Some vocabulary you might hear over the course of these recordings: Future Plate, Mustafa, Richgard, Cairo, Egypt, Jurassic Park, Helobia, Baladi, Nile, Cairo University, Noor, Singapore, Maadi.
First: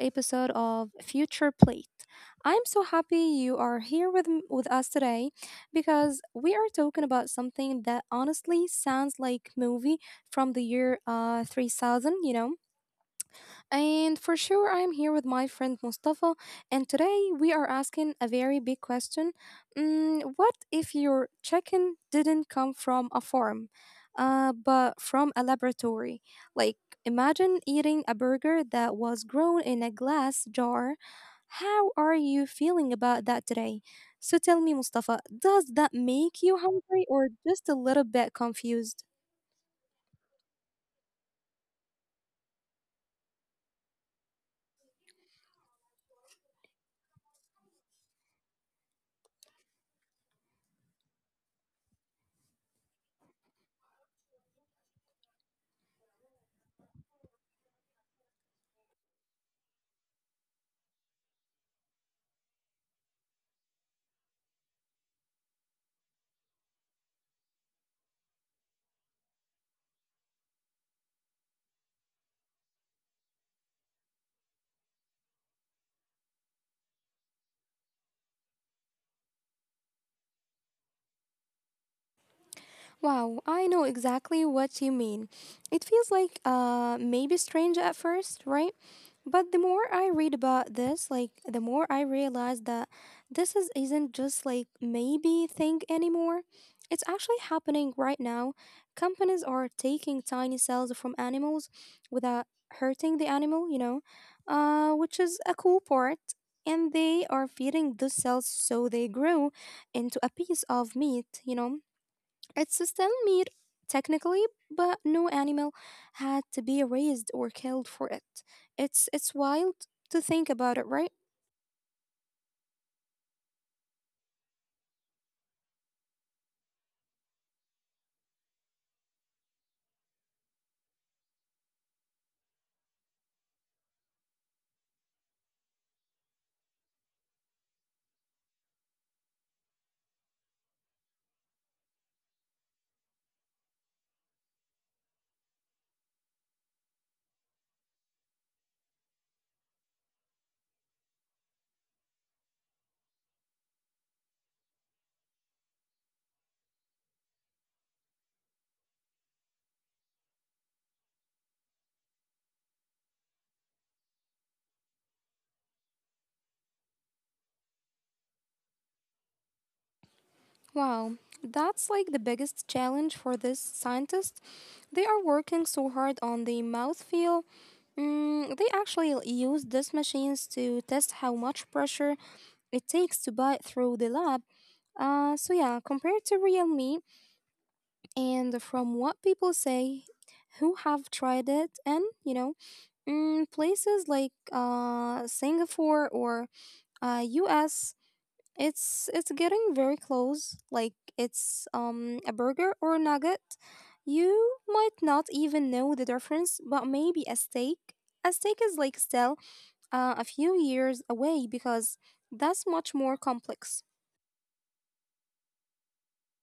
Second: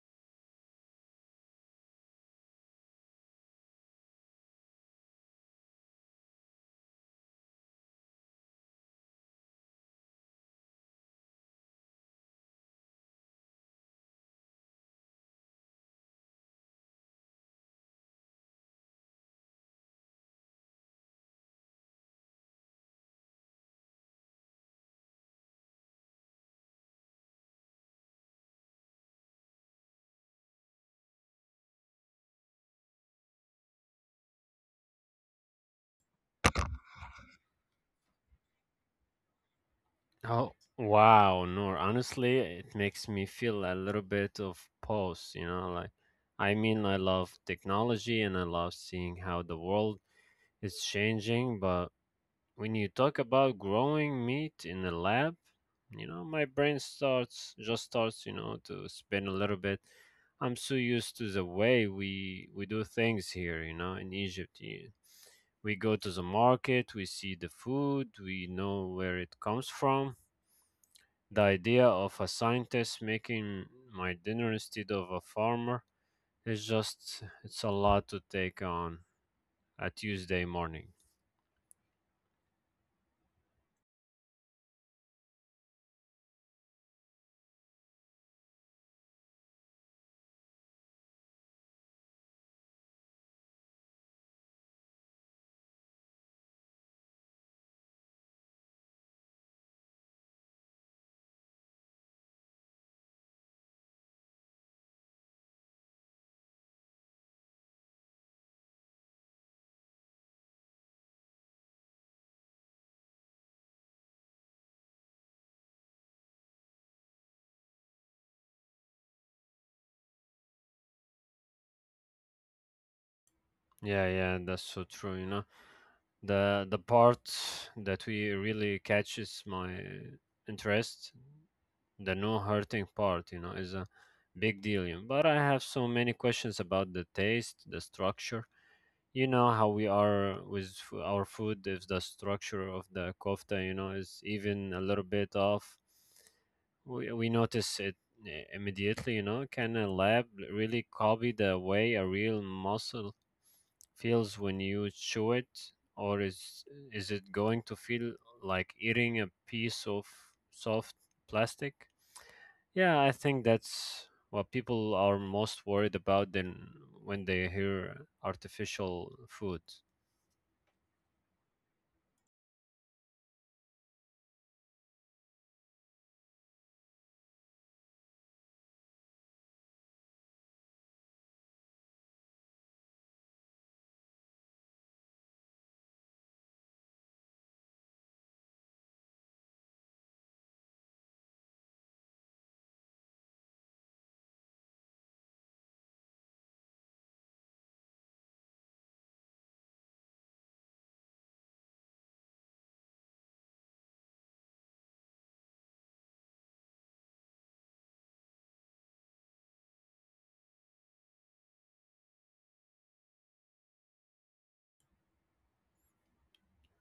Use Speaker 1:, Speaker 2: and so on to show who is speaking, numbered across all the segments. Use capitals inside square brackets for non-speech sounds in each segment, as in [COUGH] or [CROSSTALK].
Speaker 1: episode of Future Plate. I'm so happy you are here with us today because we are talking about something that honestly sounds like movie from the year 3000, you know. And for sure, I'm here with my friend Mustafa, and today we are asking a very big question. Mm, what if your chicken didn't come from a farm, but from a laboratory? Like, imagine eating a burger that was grown in a glass jar. How are you feeling about that today? So tell me, Mustafa, does that make you hungry or just a little bit confused?
Speaker 2: Oh, wow, Noor. Honestly, it makes me feel a little bit of pause, like I mean, I love technology and I love seeing how the world is changing, but when you talk about growing meat in a lab, my brain starts just starts, you know, to spin a little bit. I'm so used to the way we do things here, in Egypt. We go to the market, we see the food, we know where it comes from. The idea of a scientist making my dinner instead of a farmer it's a lot to take on a Tuesday morning.
Speaker 1: Wow, I know exactly what you mean. It feels like maybe strange at first, right? But the more I read about this, like the more I realize that this is isn't just like maybe thing anymore. It's actually happening right now. Companies are taking tiny cells from animals without hurting the animal, you know, which is a cool part. And they are feeding those cells so they grow into a piece of meat, you know it's still meat, technically, but no animal had to be raised or killed for it. It's wild to think about it, right?
Speaker 2: Yeah, yeah, that's so true, you know. The part that we really catches my interest, the no hurting part, you know, is a big deal. But I have so many questions about the taste, the structure. You know how we are with our food. If the structure of the kofta is even a little bit off, we notice it immediately. You know, can a lab really copy the way a real muscle feels when you chew it, or is it going to feel like eating a piece of soft plastic? Yeah, I think that's what people are most worried about than when they hear artificial food.
Speaker 1: Wow, that's like the biggest challenge for this scientist. They are working so hard on the mouthfeel. Mm, they actually use these machines to test how much pressure it takes to bite through the lab. So yeah, compared to real meat, and from what people say who have tried it and Mm, places like Singapore or US, it's getting very close. Like it's a burger or a nugget. You might not even know the difference, but maybe a steak. A steak is like still a few years away because that's much more complex.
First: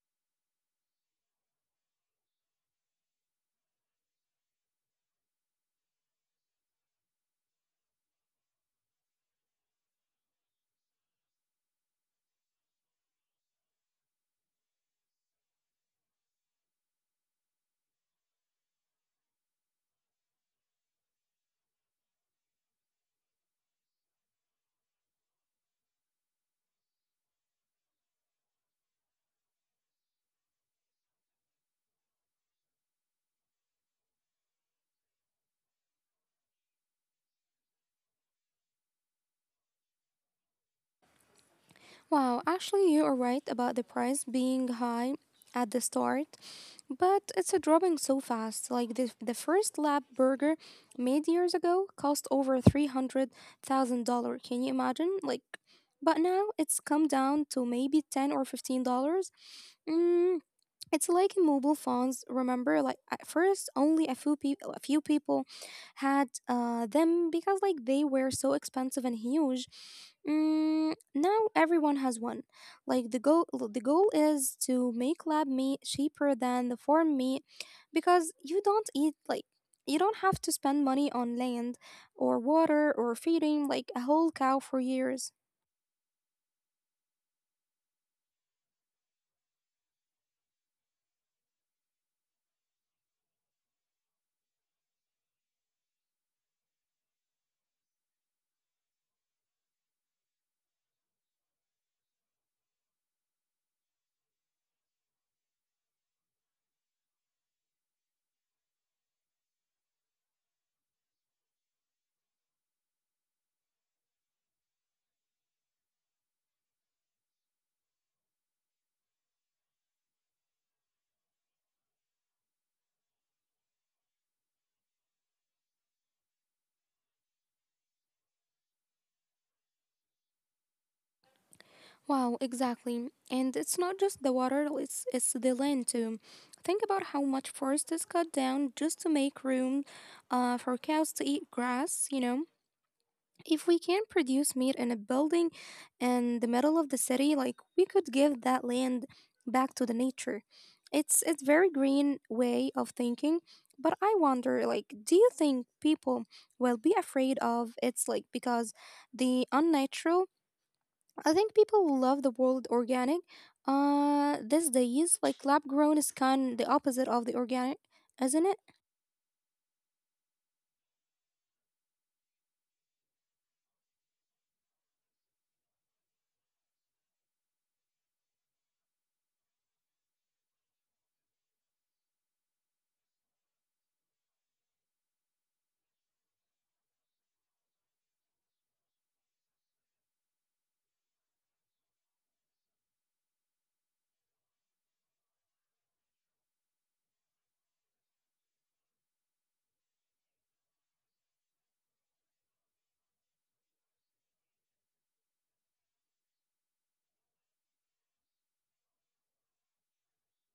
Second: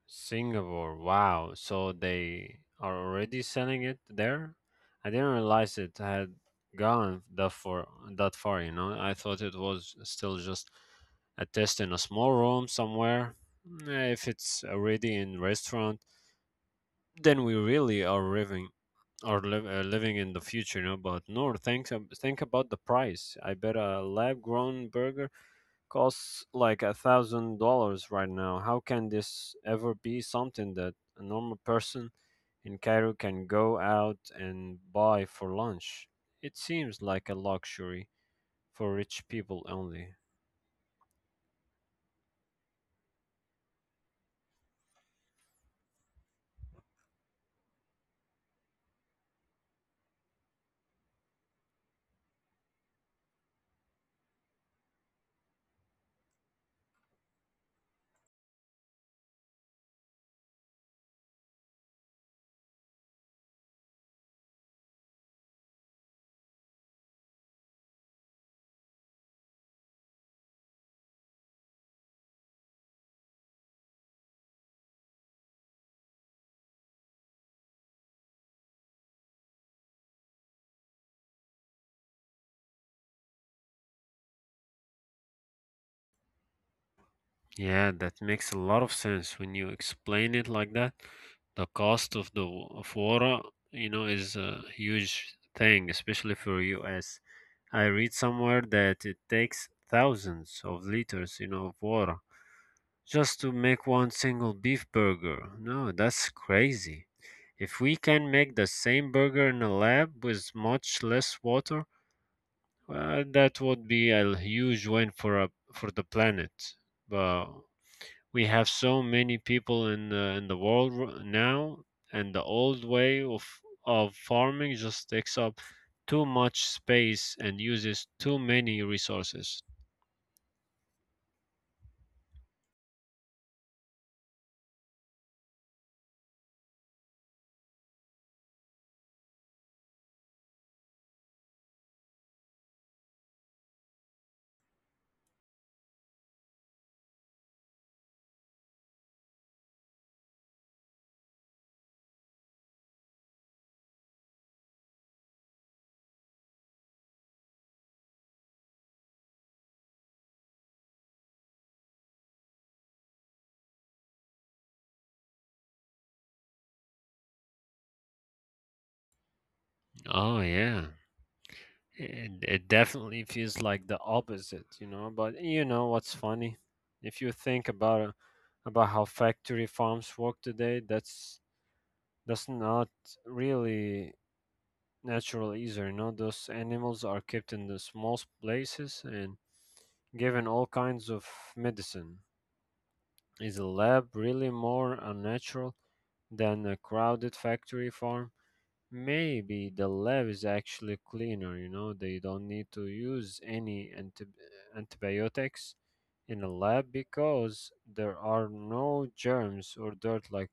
Speaker 2: Singapore. Wow. So they are already selling it there? I didn't realize it had gone that far, you know. I thought it was still just a test in a small room somewhere. If it's already in restaurant, then we really are living in the future, you know. But no, thanks. Think about the price. I bet a lab grown burger costs like $1,000 right now. How can this ever be something that a normal person in Cairo can go out and buy for lunch? It seems like a luxury for rich people only.
Speaker 1: Wow, actually, you are right about the price being high at the start, but it's a dropping so fast. Like the first lab burger made years ago cost over $300,000. Can you imagine? Like, but now it's come down to maybe 10 or $15. Mm, it's like in mobile phones. Remember, like at first, only a few people, had them because like they were so expensive and huge. Mm, now everyone has one. Like the goal is to make lab meat cheaper than the farm meat, because you don't eat like you don't have to spend money on land or water or feeding like a whole cow for years.
Speaker 2: Yeah, that makes a lot of sense when you explain it like that. The cost of water, you know, is a huge thing, especially for us. I read somewhere that it takes thousands of liters, you know, of water just to make one single beef burger. No, that's crazy. If we can make the same burger in a lab with much less water, that would be a huge win for the planet. But we have so many people in the world, now, and the old way of farming just takes up too much space and uses too many resources.
Speaker 1: Wow, exactly. And it's not just the water, it's the land too. Think about how much forest is cut down just to make room for cows to eat grass, you know? If we can produce meat in a building in the middle of the city, like we could give that land back to the nature. It's very green way of thinking, but I wonder like do you think people will be afraid of it's like because the unnatural I think people love the world organic. These days, like lab grown is kind the opposite of the organic, isn't it?
Speaker 2: Oh yeah. It definitely feels like the opposite, you know. But you know what's funny? If you think about how factory farms work today, that's not really natural either. You know, those animals are kept in the small places and given all kinds of medicine. Is a lab really more unnatural than a crowded factory farm? Maybe the lab is actually cleaner. You know, they don't need to use any antibiotics in a lab because there are no germs or dirt like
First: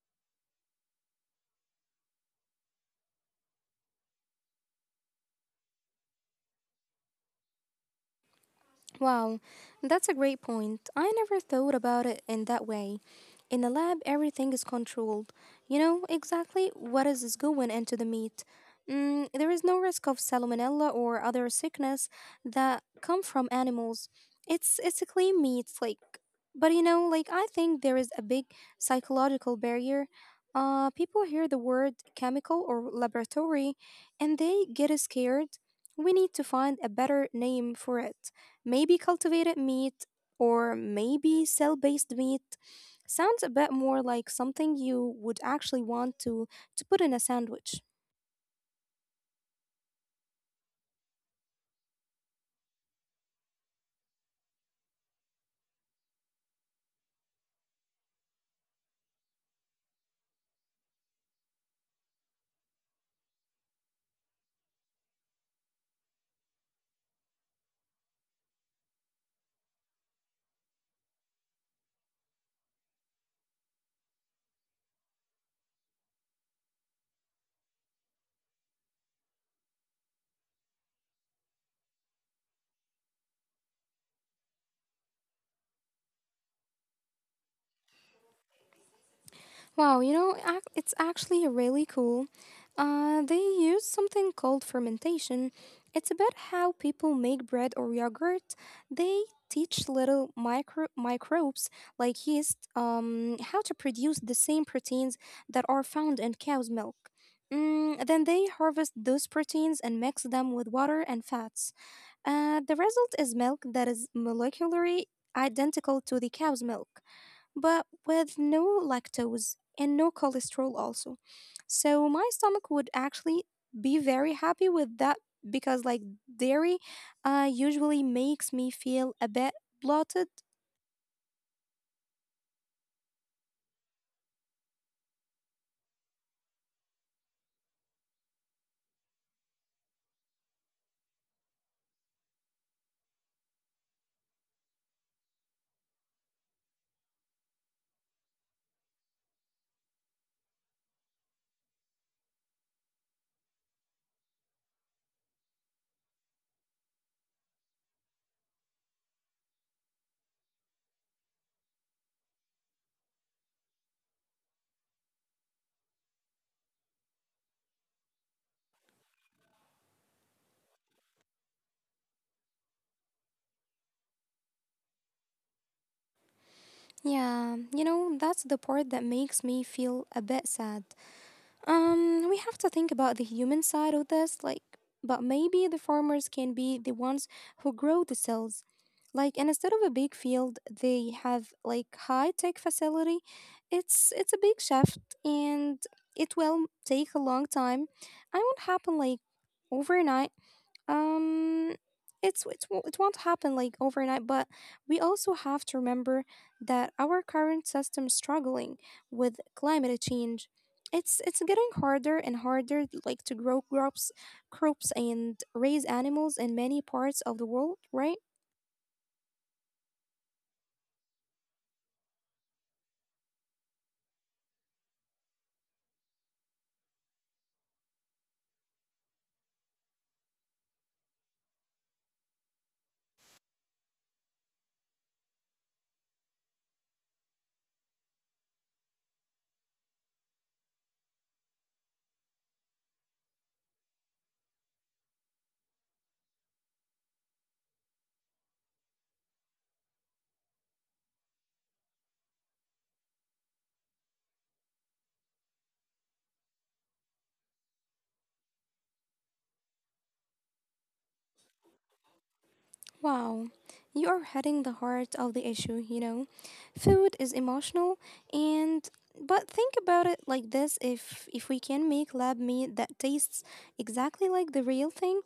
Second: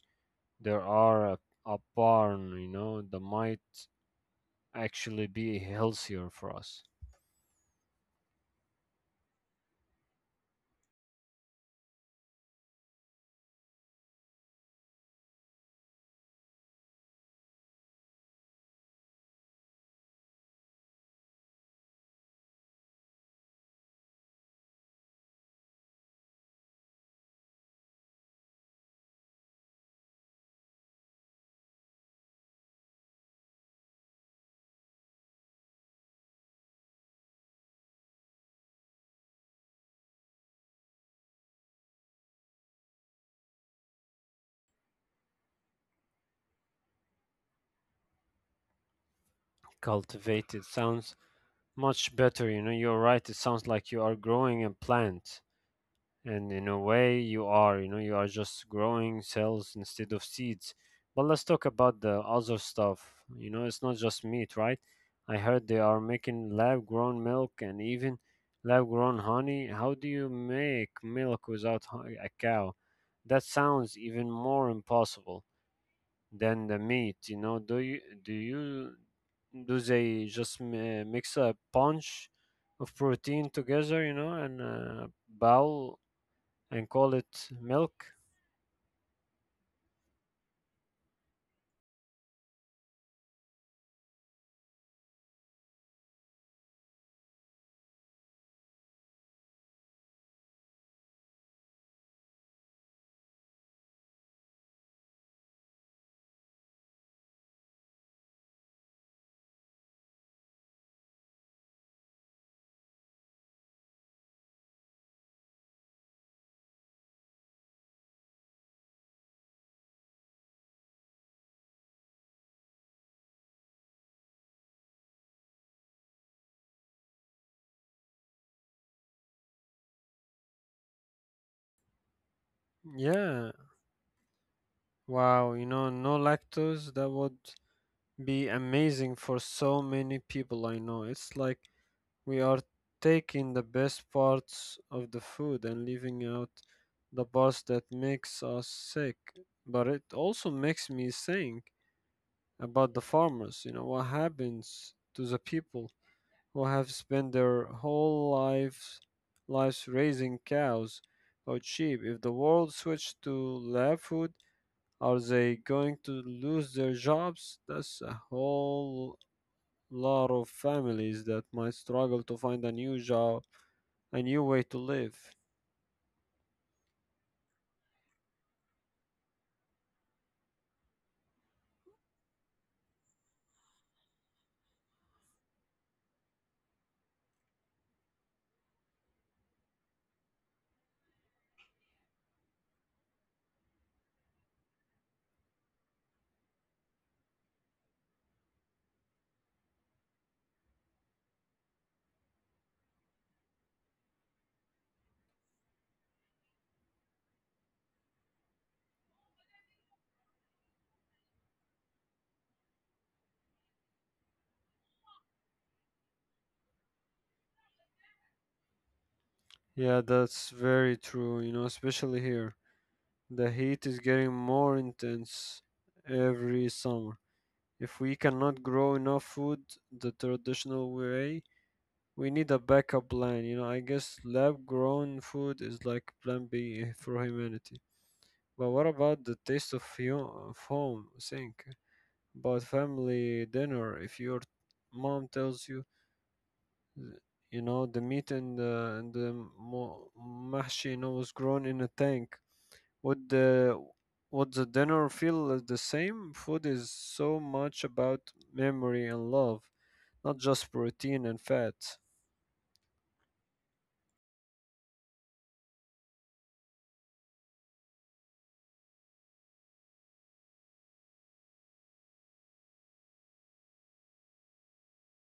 Speaker 2: there are a barn, you know, that might actually be healthier for us.
Speaker 1: Wow, that's a great point. I never thought about it in that way. In a lab, everything is controlled. You know exactly what is going into the meat. Mm, there is no risk of salmonella or other sickness that come from animals. It's a clean meat, like. But you know, like I think there is a big psychological barrier. People hear the word chemical or laboratory, and they get scared. We need to find a better name for it. Maybe cultivated meat or maybe cell based meat sounds a bit more like something you would actually want to put in a sandwich.
Speaker 2: Cultivated sounds much better, you know, you're right, it sounds like you are growing a plant. And in a way you are just growing cells instead of seeds. But let's talk about the other stuff. You know, it's not just meat, right? I heard they are making lab grown milk and even lab grown honey. How do you make milk without a cow? That sounds even more impossible than the meat, you know. Do they just mix a punch of protein together, you know, and a bowl, and call it milk?
Speaker 1: Wow, you know, it's actually really cool. They use something called fermentation. It's about how people make bread or yogurt. They teach little microbes like yeast how to produce the same proteins that are found in cow's milk. Mm, then they harvest those proteins and mix them with water and fats. The result is milk that is molecularly identical to the cow's milk but with no lactose and no cholesterol also. So my stomach would actually be very happy with that because like dairy usually makes me feel a bit bloated.
Speaker 2: Yeah, wow, no lactose, that would be amazing for so many people I know. It's like we are taking the best parts of the food and leaving out the parts that makes us sick. But it also makes me think about the farmers, you know, what happens to the people who have spent their whole lives raising cows or sheep. If the world switched to lab food, are they going to lose their jobs? That's a whole lot of families that might struggle to find a new job, a new way to live.
Speaker 1: Yeah, you know, that's the part that makes me feel a bit sad. We have to think about the human side of this, like, but maybe the farmers can be the ones who grow the cells. Like, and instead of a big field, they have like high tech facility. It's a big shift, and it will take a long time. I won't happen like overnight, um it's it won't happen like overnight but we also have to remember that our current system is struggling with climate change it's getting harder and harder like to grow crops and raise animals in many parts of the world right.
Speaker 2: Yeah, that's very true, you know, especially here. The heat is getting more intense every summer. If we cannot grow enough food the traditional way, we need a backup plan, you know. I guess lab grown food is like plan B for humanity. But what about the taste of home? Think about family dinner. If your mom tells you, you know, the meat and the mahshi, you know, was grown in a tank, would the dinner feel the same? Food is so much about memory and love, not just protein and fat.
Speaker 1: Wow, you are hitting the heart of the issue, you know. Food is emotional and but think about it like this if we can make lab meat that tastes exactly like the real thing,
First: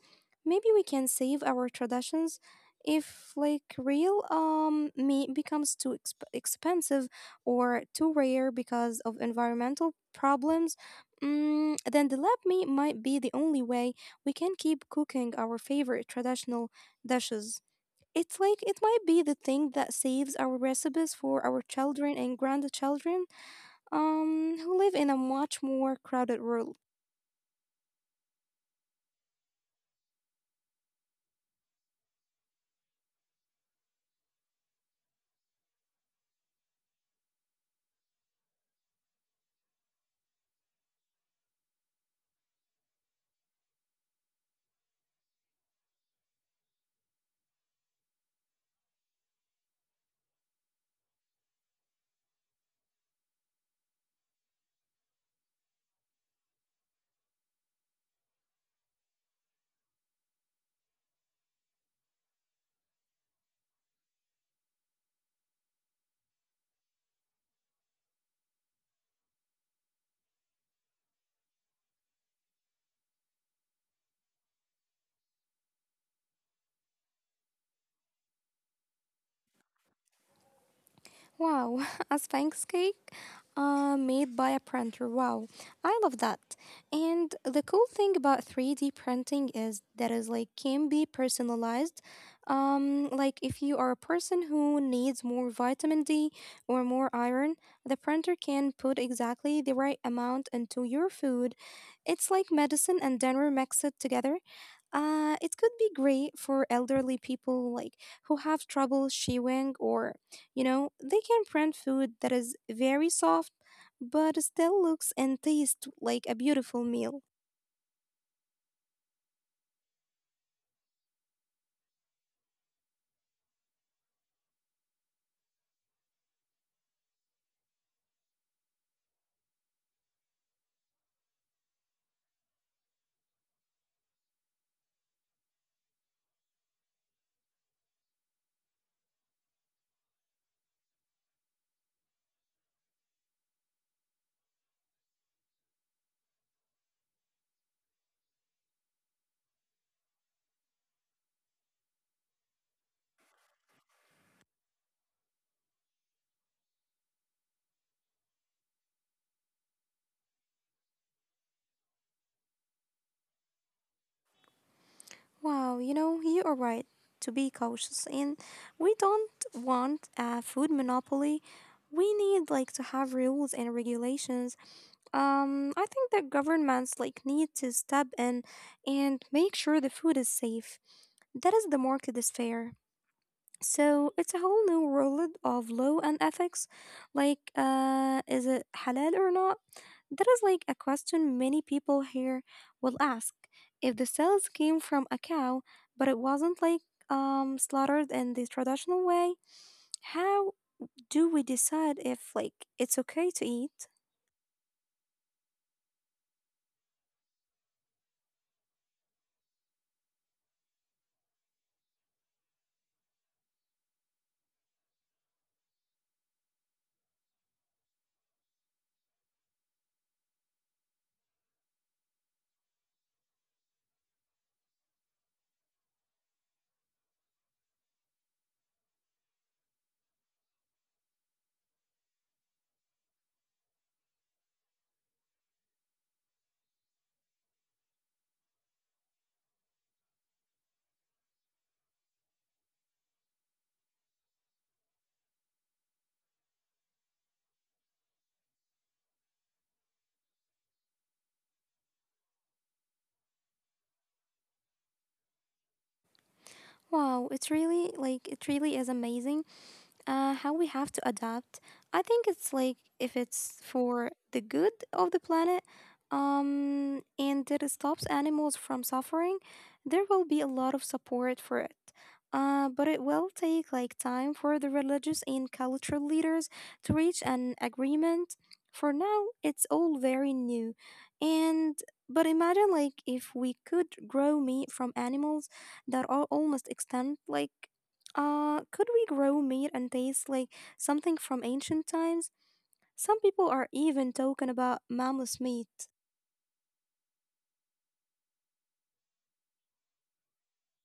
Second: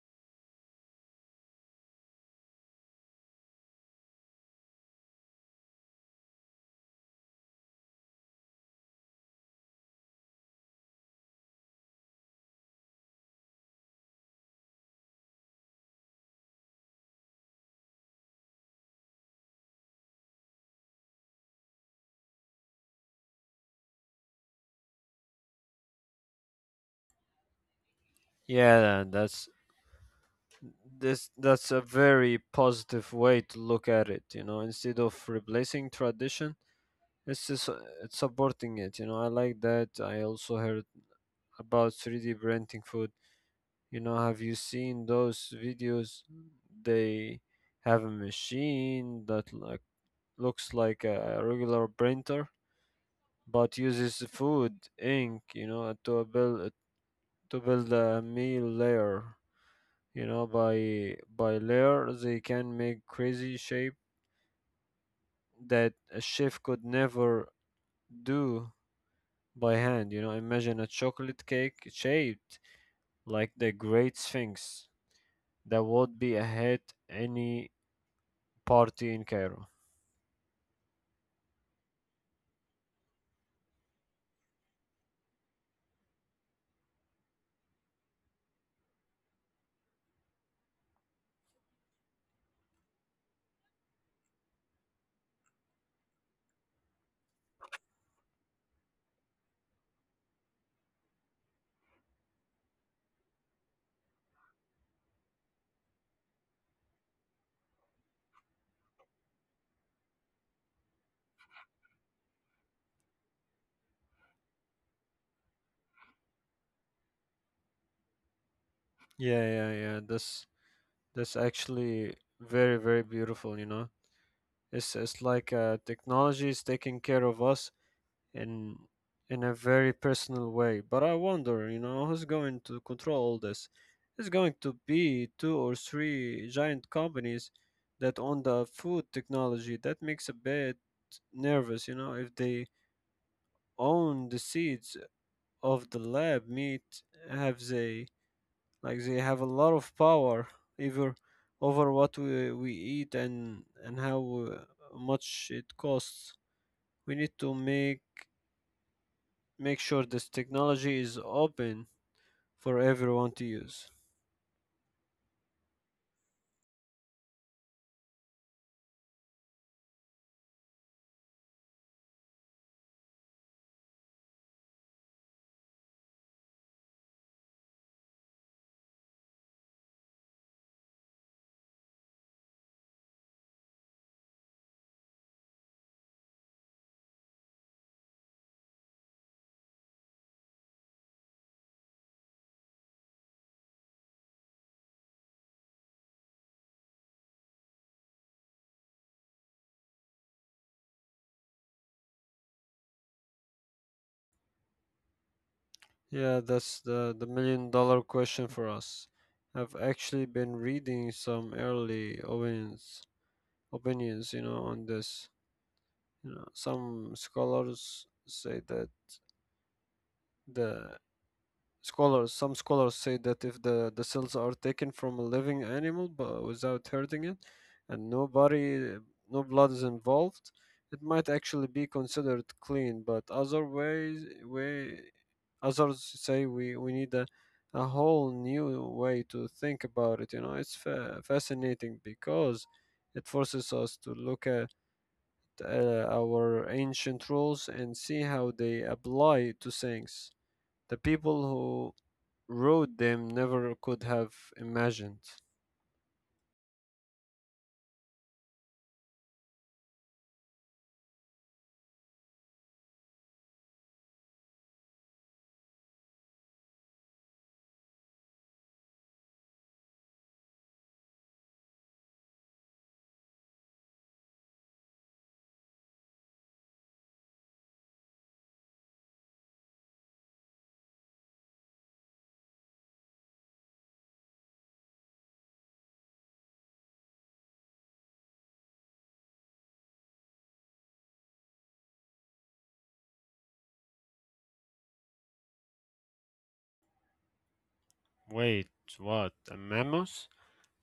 Speaker 1: maybe we can save our traditions if like real meat becomes too expensive or too rare because of environmental problems. Mm, then the lab meat might be the only way we can keep cooking our favorite traditional dishes. It's like it might be the thing that saves our recipes for our children and grandchildren who live in a much more crowded world.
Speaker 2: Yeah, that's a very positive way to look at it, you know. Instead of replacing tradition, it's supporting it, you know. I like that. I also heard about 3D printing food. You know, have you seen those videos? They have a machine that like looks like a regular printer, but uses food ink. You know, to build a meal layer. You know, by layer they can make crazy shape that a chef could never do by hand. You know, imagine a chocolate cake shaped like the Great Sphinx. That would be a hit any party in Cairo.
Speaker 1: Wow, [LAUGHS] a Sphinx cake made by a printer. Wow, I love that. And the cool thing about 3D printing is that is like can be personalized. Like if you are a person who needs more vitamin D or more iron, the printer can put exactly the right amount into your food. It's like medicine and dinner mixed together. It could be great for elderly people like who have trouble chewing or you know they can print food that is very soft but still looks and tastes like a beautiful meal.
Speaker 2: Yeah, yeah, yeah. That's actually very, very beautiful, you know. It's like technology is taking care of us in in a very personal way. But I wonder, you know, who's going to control all this? It's going to be two or three giant companies that own the food technology. That makes a bit nervous, you know, if they own the seeds of the lab meat have they. Like they have a lot of power either over what we eat and how much it costs. We need to make sure this technology is open for everyone to use.
Speaker 1: Wow, you know, you are right to be cautious, and we don't want a food monopoly. We need like to have rules and regulations. I think that governments like need to step in and make sure the food is safe, that is the market is fair. So it's a whole new world of law and ethics. Like, is it halal or not? That is like a question many people here will ask. If the cells came from a cow, but it wasn't like slaughtered in the traditional way, how do we decide if like it's okay to eat?
Speaker 2: Yeah, that's the million dollar question for us. I've actually been reading some early opinions, you know, on this. You know, the some scholars say that if the cells are taken from a living animal but without hurting it, and no body, no blood is involved, it might actually be considered clean. But others say we need a whole new way to think about it. You know, it's fascinating because it forces us to look at our ancient rules and see how they apply to things. The people who road them never could have imagined.
Speaker 1: Wow, it's really like it really is amazing how we have to adapt. I think it's like if it's for the good of the planet, and it stops animals from suffering, there will be a lot of support for it. But it will take like time for the religious and cultural leaders to reach an agreement. For now, it's all very new, and but imagine like if we could grow meat from animals that are almost extinct, like could we grow meat and taste like something from ancient times? Some people are even talking about mammoth meat.
Speaker 2: Wait, what? A mammoth?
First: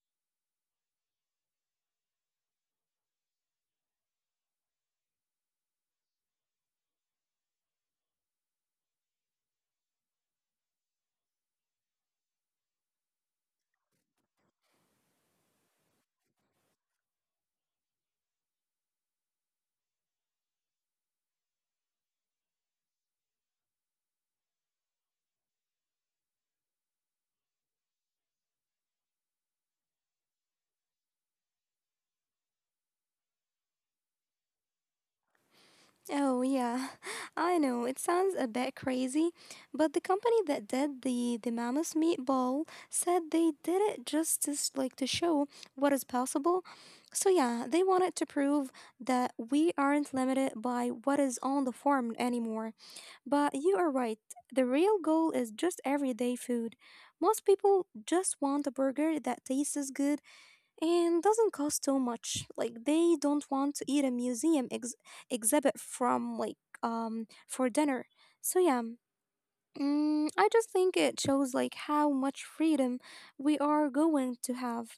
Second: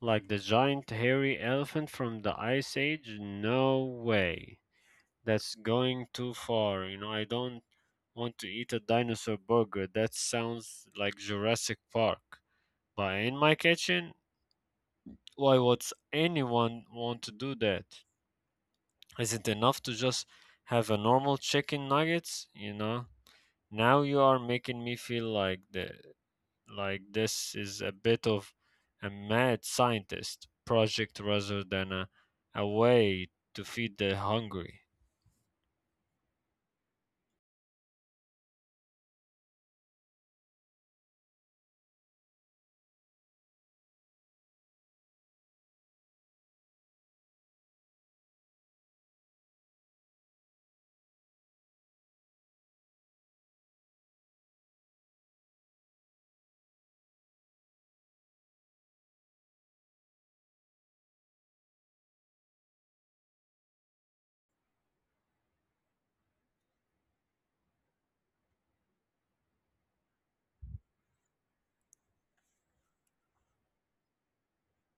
Speaker 2: Like the giant hairy elephant from the Ice Age? No way. That's going too far. You know, I don't want to eat a dinosaur burger. That sounds like Jurassic Park. But in my kitchen, why would anyone want to do that? Is it enough to just have a normal chicken nuggets? You know? Now you are making me feel like this is a bit of a mad scientist project rather than a way to feed the hungry.
Speaker 1: Oh, yeah, [LAUGHS] I know it sounds a bit crazy, but the company that did the mammoth meatball said they did it just like to show what is possible. So, yeah, they wanted to prove that we aren't limited by what is on the farm anymore. But you are right. The real goal is just everyday food. Most people just want a burger that tastes good and doesn't cost too much. Like they don't want to eat a museum exhibit from like for dinner. So yeah. Mm, I just think it shows like how much freedom we are going to have.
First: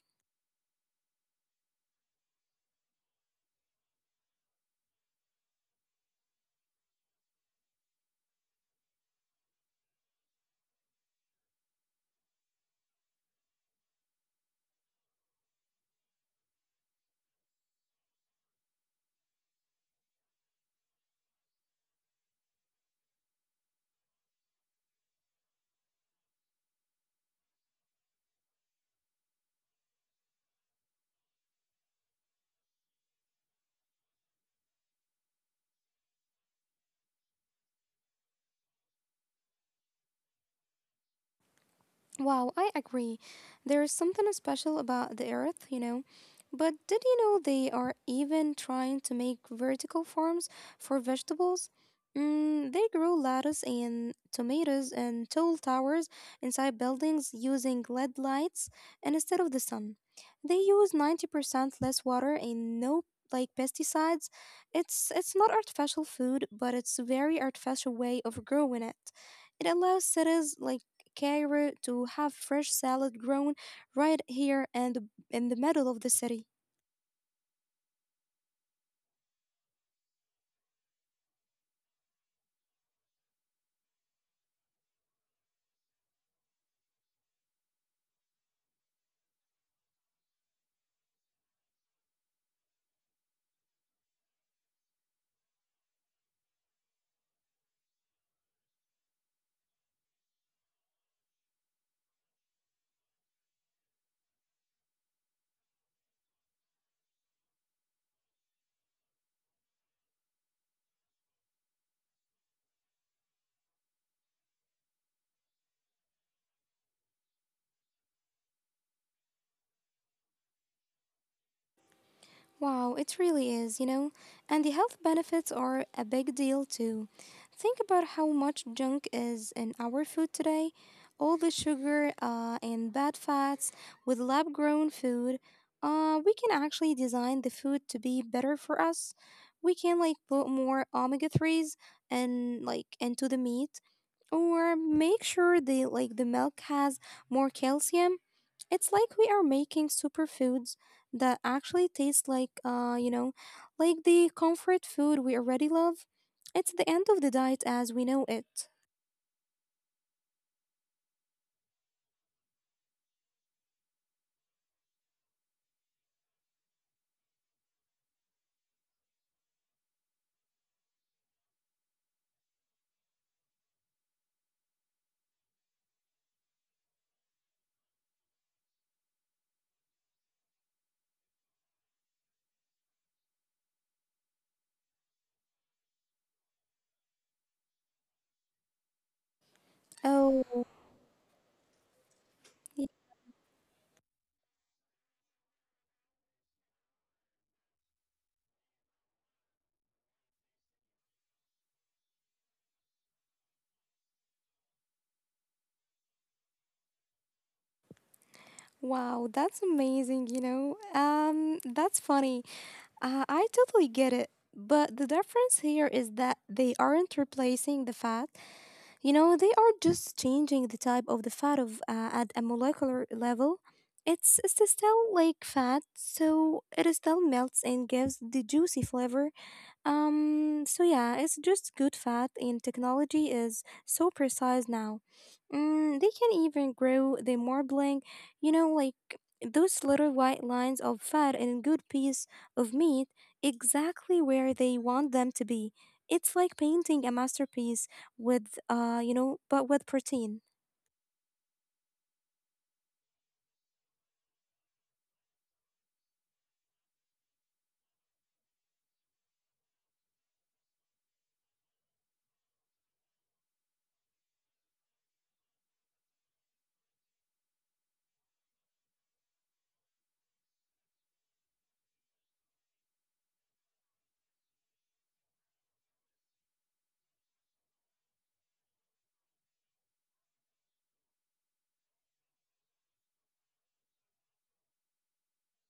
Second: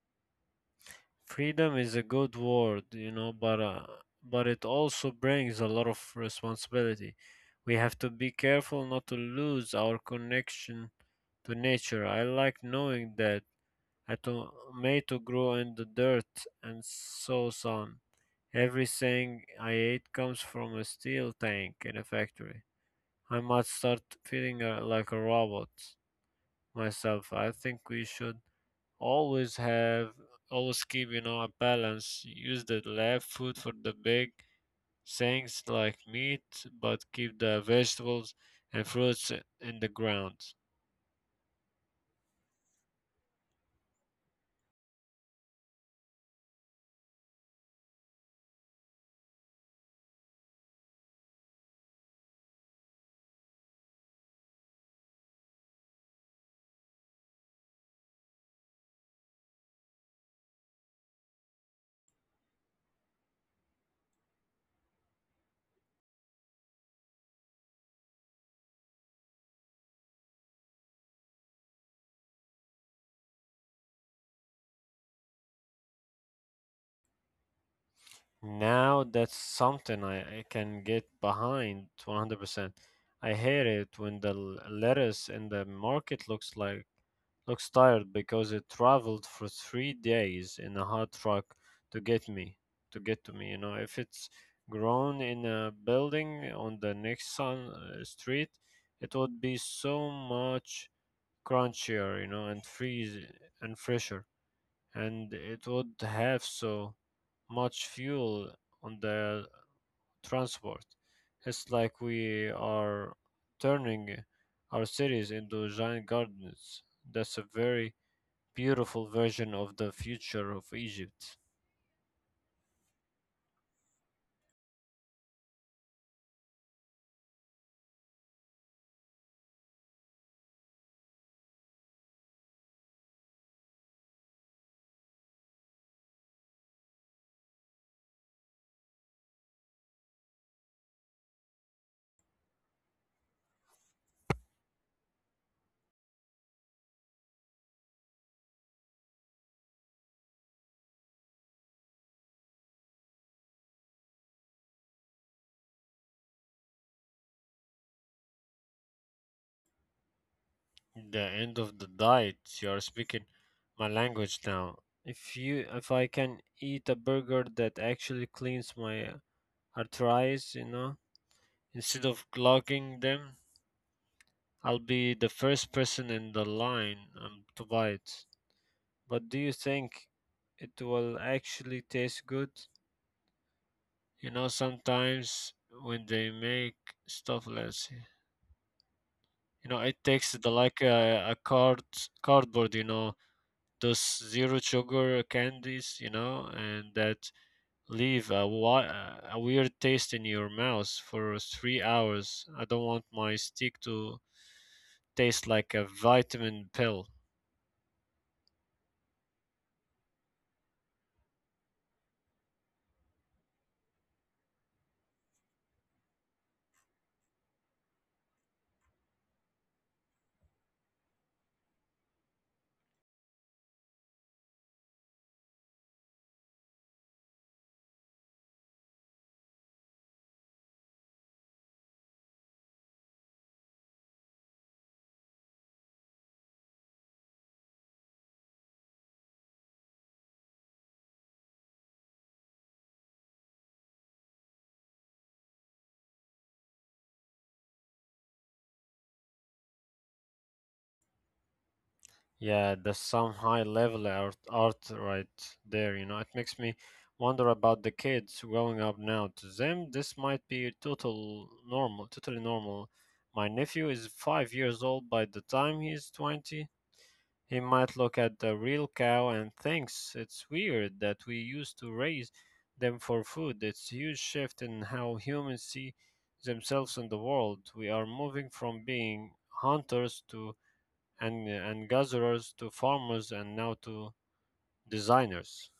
Speaker 2: Freedom is a good word, you know, but but it also brings a lot of responsibility. We have to be careful not to lose our connection to nature. I like knowing that a tomato grew in the dirt and so on. Everything I ate comes from a steel tank in a factory. I might start feeling like a robot myself. I think we should always have, always keep, you know, a balance. Use the left foot for the big things like meat, but keep the vegetables and fruits in the ground.
Speaker 1: Wow, I agree. There is something special about the earth, you know. But did you know they are even trying to make vertical farms for vegetables? Mm, they grow lettuce and tomatoes and tall towers inside buildings using LED lights and instead of the sun. They use 90% less water and no like pesticides. It's not artificial food, but it's a very artificial way of growing it. It allows cities like Cairo to have fresh salad grown right here and in the middle of the city.
Speaker 2: Now that's something I can get behind 100%. I hate it when the lettuce in the market looks tired because it traveled for 3 days in a hot truck to get me, to get to me. You know, if it's grown in a building on the next sun street, it would be so much crunchier, you know, and fresher, and it would have so much fuel on the transport. It's like we are turning our cities into giant gardens. That's a very beautiful version of the future of Egypt.
Speaker 1: Wow, it really is, you know? And the health benefits are a big deal too. Think about how much junk is in our food today. All the sugar and bad fats with lab grown food. We can actually design the food to be better for us. We can put more omega 3s and like into the meat or make sure the milk has more calcium. It's like we are making superfoods that actually tastes like the comfort food we already love. It's the end of the diet as we know it.
Speaker 2: The end of the diet. You are speaking my language now. If I can eat a burger that actually cleans my arteries, you know, instead of clogging them, I'll be the first person in the line to buy it. But do you think it will actually taste good? Sometimes when they make stuff less… it takes the
Speaker 1: Oh,
Speaker 2: like a card cardboard,
Speaker 1: y-
Speaker 2: those zero sugar candies, and that leave a weird taste in your mouth for 3 hours. I don't want my stick to taste like a vitamin pill.
Speaker 1: wow, that's amazing, that's funny. I totally get it. But the difference here is that they aren't replacing the fat. You know, they are just changing the type of the fat of at a molecular level. It's still like fat, so it still melts and gives the juicy flavor. So yeah, it's just good fat, and technology is so precise now. Mm, they can even grow the marbling, you know, like those little white lines of fat in a good piece of meat exactly where they want them to be. It's like painting a masterpiece but with protein.
Speaker 2: Yeah, that's some high level art right there, you know. It makes me wonder about the kids growing up now. To them, this might be totally normal. My nephew is 5 years old. By the time he's 20, he might look at the real cow and thinks it's weird that we used to raise them for food. It's a huge shift in how humans see themselves in the world. We are moving from being hunters to and gatherers to farmers and now to designers.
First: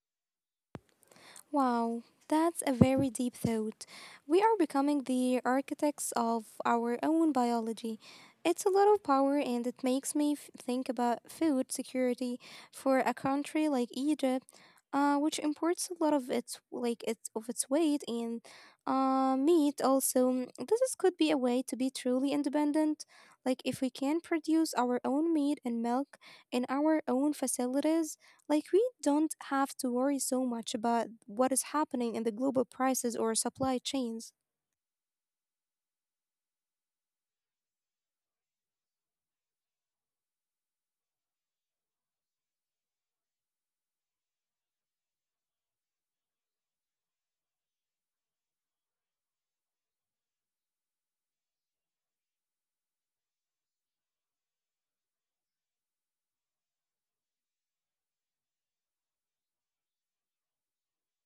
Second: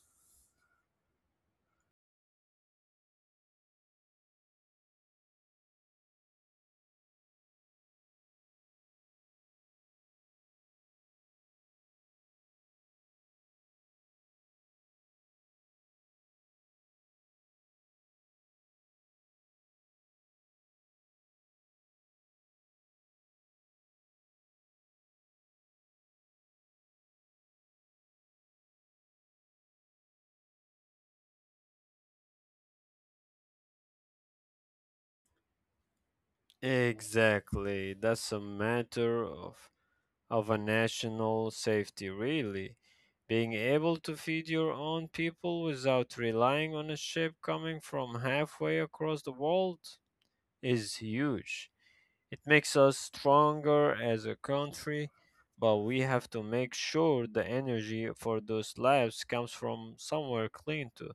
Speaker 1: Wow, that's a very deep thought. We are becoming the architects of our own biology. It's a lot of power, and it makes me think about food security for a country like Egypt, which imports a lot of its like its of its weight and meat. Also, could be a way to be truly independent. Like if we can produce our own meat and milk in our own facilities, like, we don't have to worry so much about what is happening in the global prices or supply chains.
Speaker 2: Exactly. That's a matter of a national safety, really. Being able to feed your own people without relying on a ship coming from halfway across the world is huge. It makes us stronger as a country, but we have to make sure the energy for those lives comes from somewhere clean too.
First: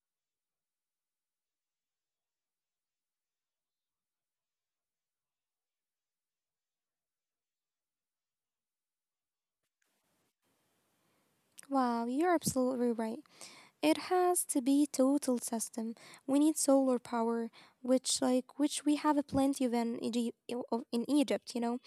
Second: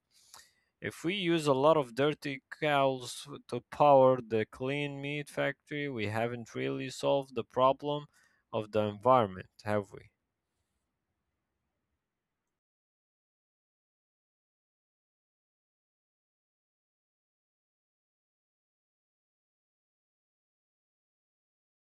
Speaker 2: If we use a lot of dirty cows to power the clean meat factory, we haven't really solved the problem of the environment, have we?
Speaker 1: Wow, you're absolutely right. It has to be total system. We need solar power, which we have plenty of in Egypt, you know,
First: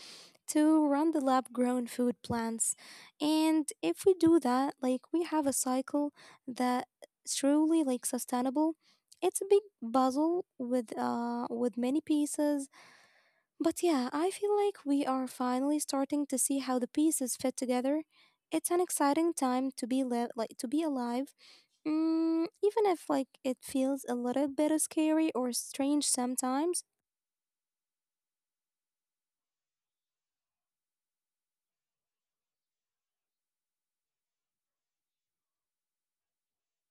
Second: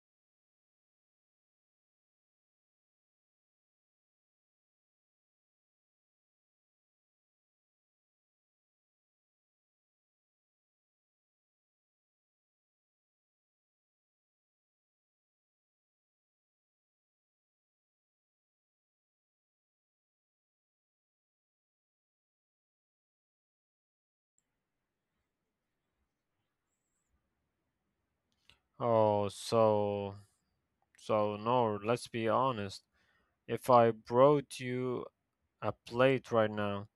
Speaker 1: to run the lab grown food plants. And if we do that, like we have a cycle that truly like sustainable. It's a big puzzle with many pieces. But yeah, I feel like we are finally starting to see how the pieces fit together. It's an exciting time to be alive, mm, even if like it feels a little bit scary or strange sometimes.
Speaker 2: Oh, so, no, let's be honest. If I brought you a plate right now,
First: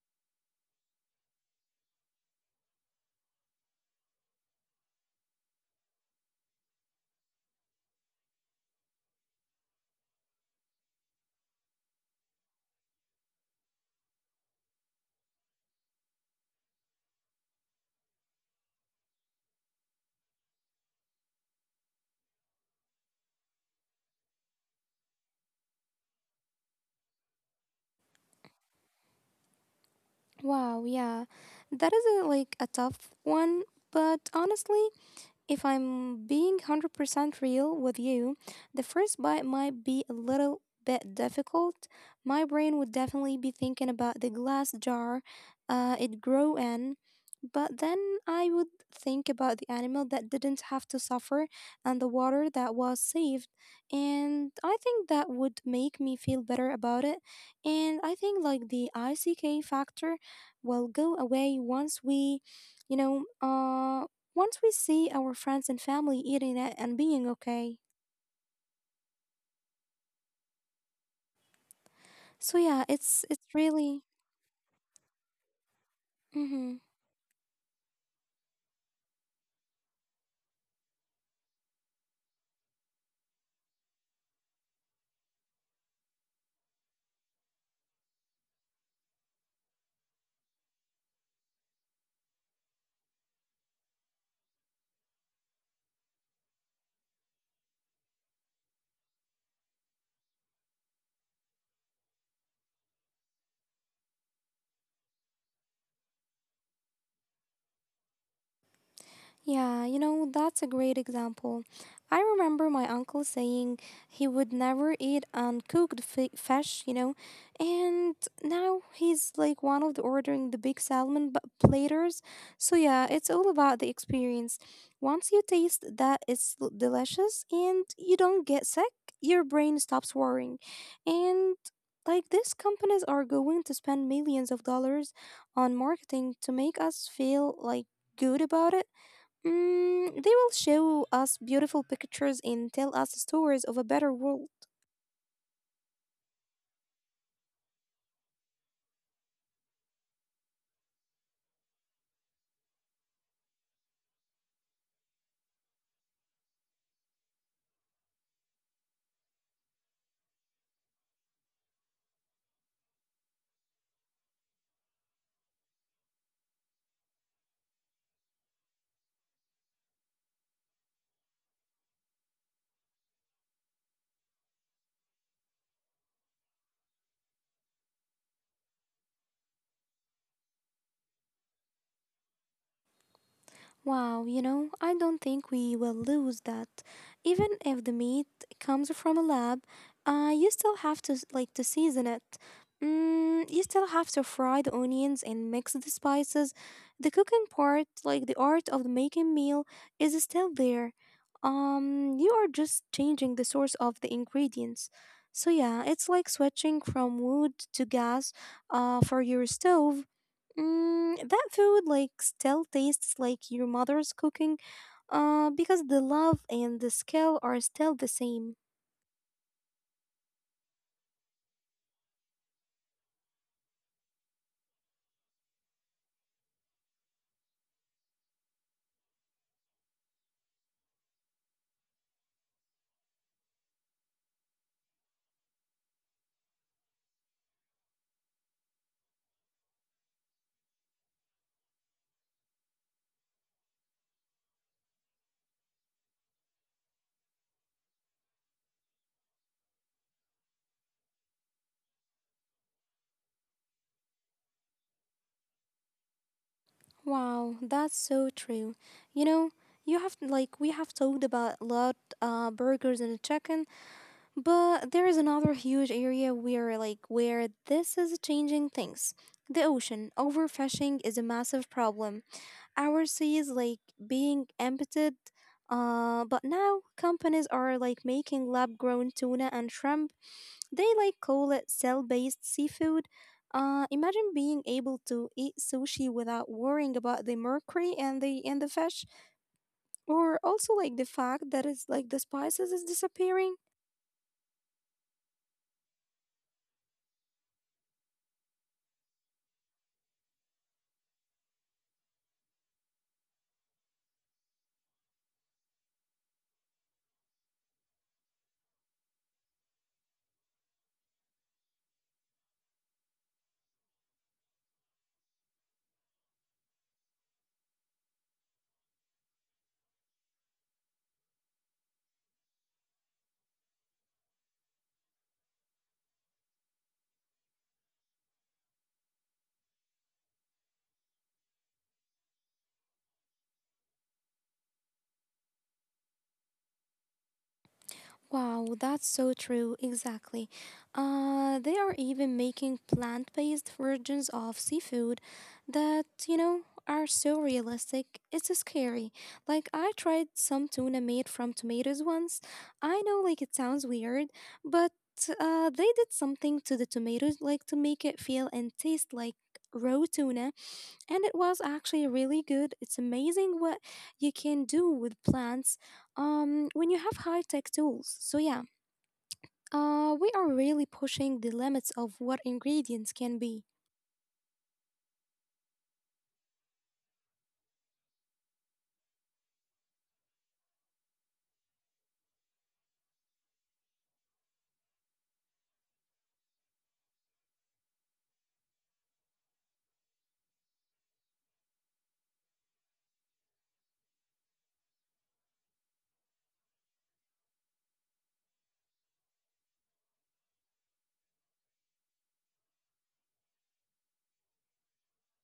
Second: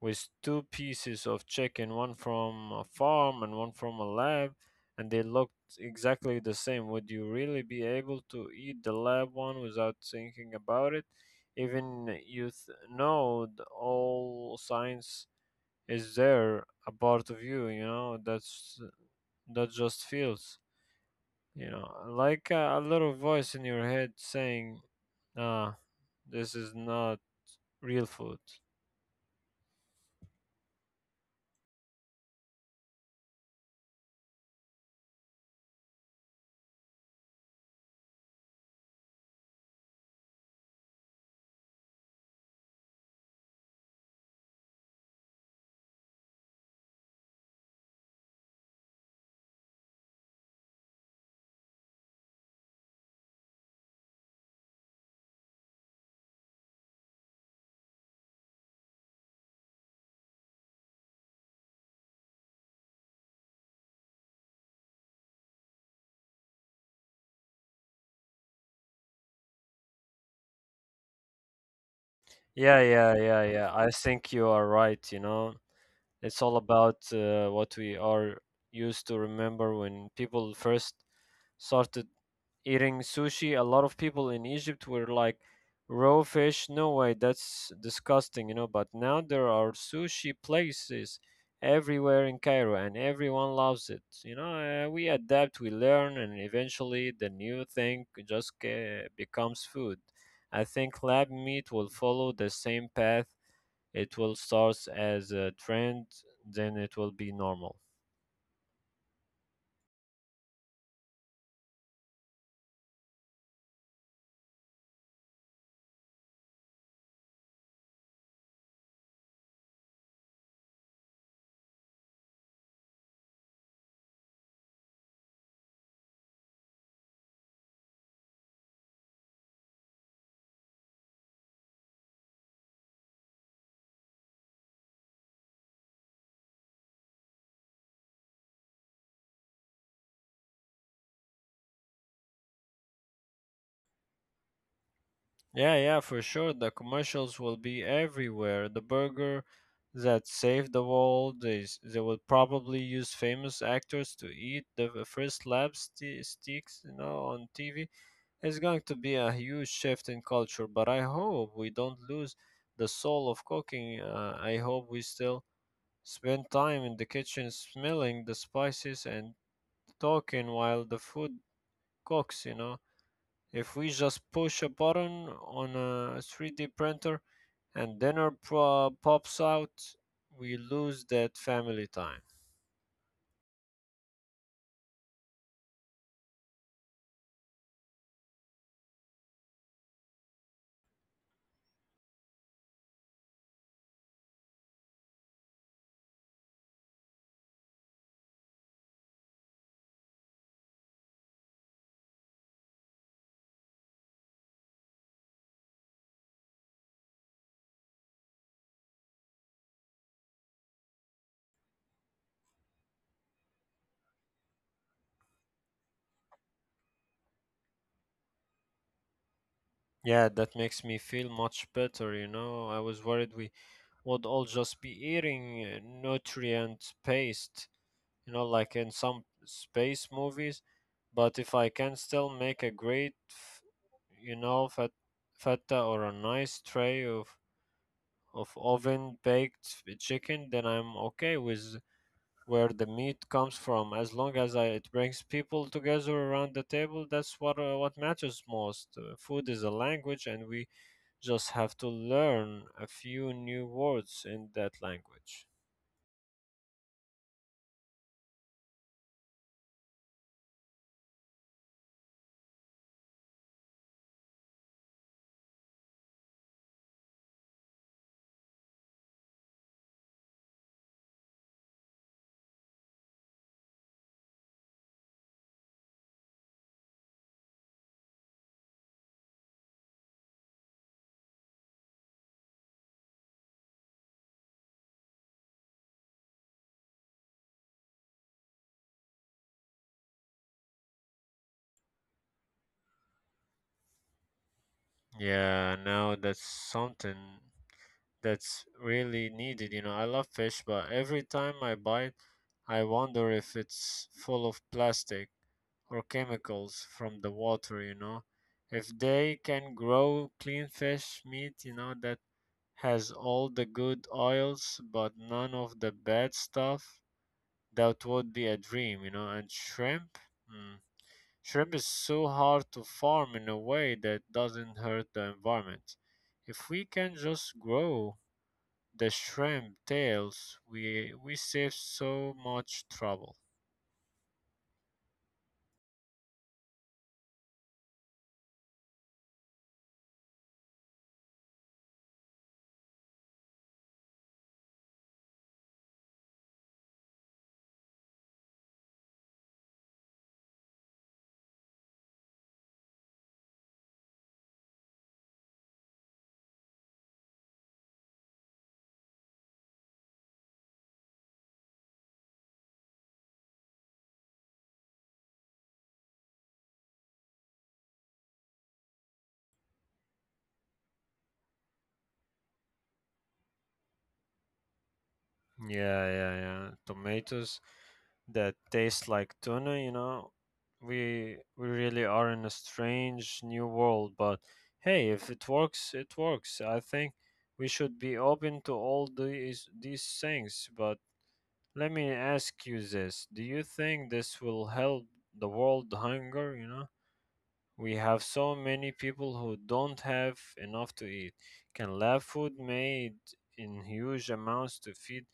Speaker 2: with two pieces of chicken, one from a farm and one from a lab, and they looked exactly the same, would you really be able to eat the lab one without thinking about it? Even all science is there, a part of you, you know, that's that just feels, like a little voice in your head saying, ah, this is not real food.
Speaker 1: Wow, yeah, that is like a tough one. But honestly, if I'm being 100% real with you, the first bite might be a little bit difficult. My brain would definitely be thinking about the glass jar it grew in, but then I would think about the animal that didn't have to suffer and the water that was saved. And I think that would make me feel better about it. And I think like the ICK factor will go away you know, uh, once we see our friends and family eating it and being okay. So yeah,
Speaker 2: Yeah,
Speaker 1: it's
Speaker 2: yeah,
Speaker 1: it's
Speaker 2: yeah, yeah.
Speaker 1: really.
Speaker 2: I think you are right, you know. It's all
Speaker 1: Mhm.
Speaker 2: about what we are used to. Remember when people first started eating sushi. A lot of people in Egypt were like, raw fish, no way, that's disgusting, you know. But now there are sushi places everywhere in Cairo and everyone loves it. You know, we adapt, we learn, and eventually the new thing just becomes food. I think lab meat will follow the same path. It will start as a trend, then it will be normal.
Speaker 1: Yeah, you know, that's a great example. I remember my uncle saying he would never eat uncooked fish, you know, and now he's like one of the ordering the big salmon platters. So, yeah, it's all about the experience. Once you taste that it's delicious and you don't get sick, your brain stops worrying. And like these companies are going to spend millions of dollars on marketing to make us feel like good about it. Mm, they will show us beautiful pictures and tell us stories of a better world.
Speaker 2: Yeah, yeah, for sure. The commercials will be everywhere. The burger that saved the world, they will probably use famous actors to eat the first lab sticks, you know, on TV. It's going to be a huge shift in culture, but I hope we don't lose the soul of cooking. I hope we still spend time in the kitchen smelling the spices and talking while the food Cox, you know. If we just push a button on a 3D printer and pops out, we lose that family time.
Speaker 1: Wow, you know, I don't think we will lose that. Even if the meat comes from a lab, you still have to season it. Mm, you still have to fry the onions and mix the spices. The cooking part, like the art of making meal, is still there. You are just changing the source of the ingredients. So yeah, it's like switching from wood to gas, for your stove. Mm, that food like still tastes like your mother's cooking because the love and the skill are still the same.
Speaker 2: Yeah, that makes me feel much better, you know. I was worried we would all just be eating nutrient paste, you know, like in some space movies. But if I can still make a great, fat, feta or a nice tray of oven baked chicken, then I'm okay with where the meat comes from. As long as it brings people together around the table, that's what matters most. Food is a language, and we just have to learn a few new words in that language.
Speaker 1: Wow, that's so true, you know. You have like we have talked about a lot burgers and chicken, but there is another huge area where this is changing things. The ocean overfishing is a massive problem, overseas like being emptied. But now companies are like making lab grown tuna and shrimp. They like call it cell based seafood. Imagine being able to eat sushi without worrying about the mercury and the fish, or also like the fact that it's like the spices is disappearing.
Speaker 2: Yeah, no, that's something that's really needed. You know, I love fish, but every time I buy, I wonder if it's full of plastic or chemicals from the water, you know. If they can grow clean fish meat, you know, that has all the good oils but none of the bad stuff, that would be a dream, you know. And shrimp, mm, shrimp is so hard to farm in a way that doesn't hurt the environment. If we can just grow the shrimp tails, we save so much trouble.
Speaker 1: Wow, that's so true. Exactly. They are even making plant based versions of seafood that, you know, are so realistic. It's scary. Like, I tried some tuna made from tomatoes once. I know, like, it sounds weird, but they did something to the tomatoes, like, to make it feel and taste like raw tuna. And it was actually really good. It's amazing what you can do with plants, when you have high tech tools. So yeah, we are really pushing the limits of what ingredients can be.
Speaker 2: Yeah, yeah, yeah. Tomatoes that taste like tuna, you know. We really are in a strange new world, but hey, if it works, it works. I think we should be open to all these things. But let me ask you this. Do you think this will help the world hunger, you know? We have so many people who don't have enough to eat. Can lab food made in huge amounts to feed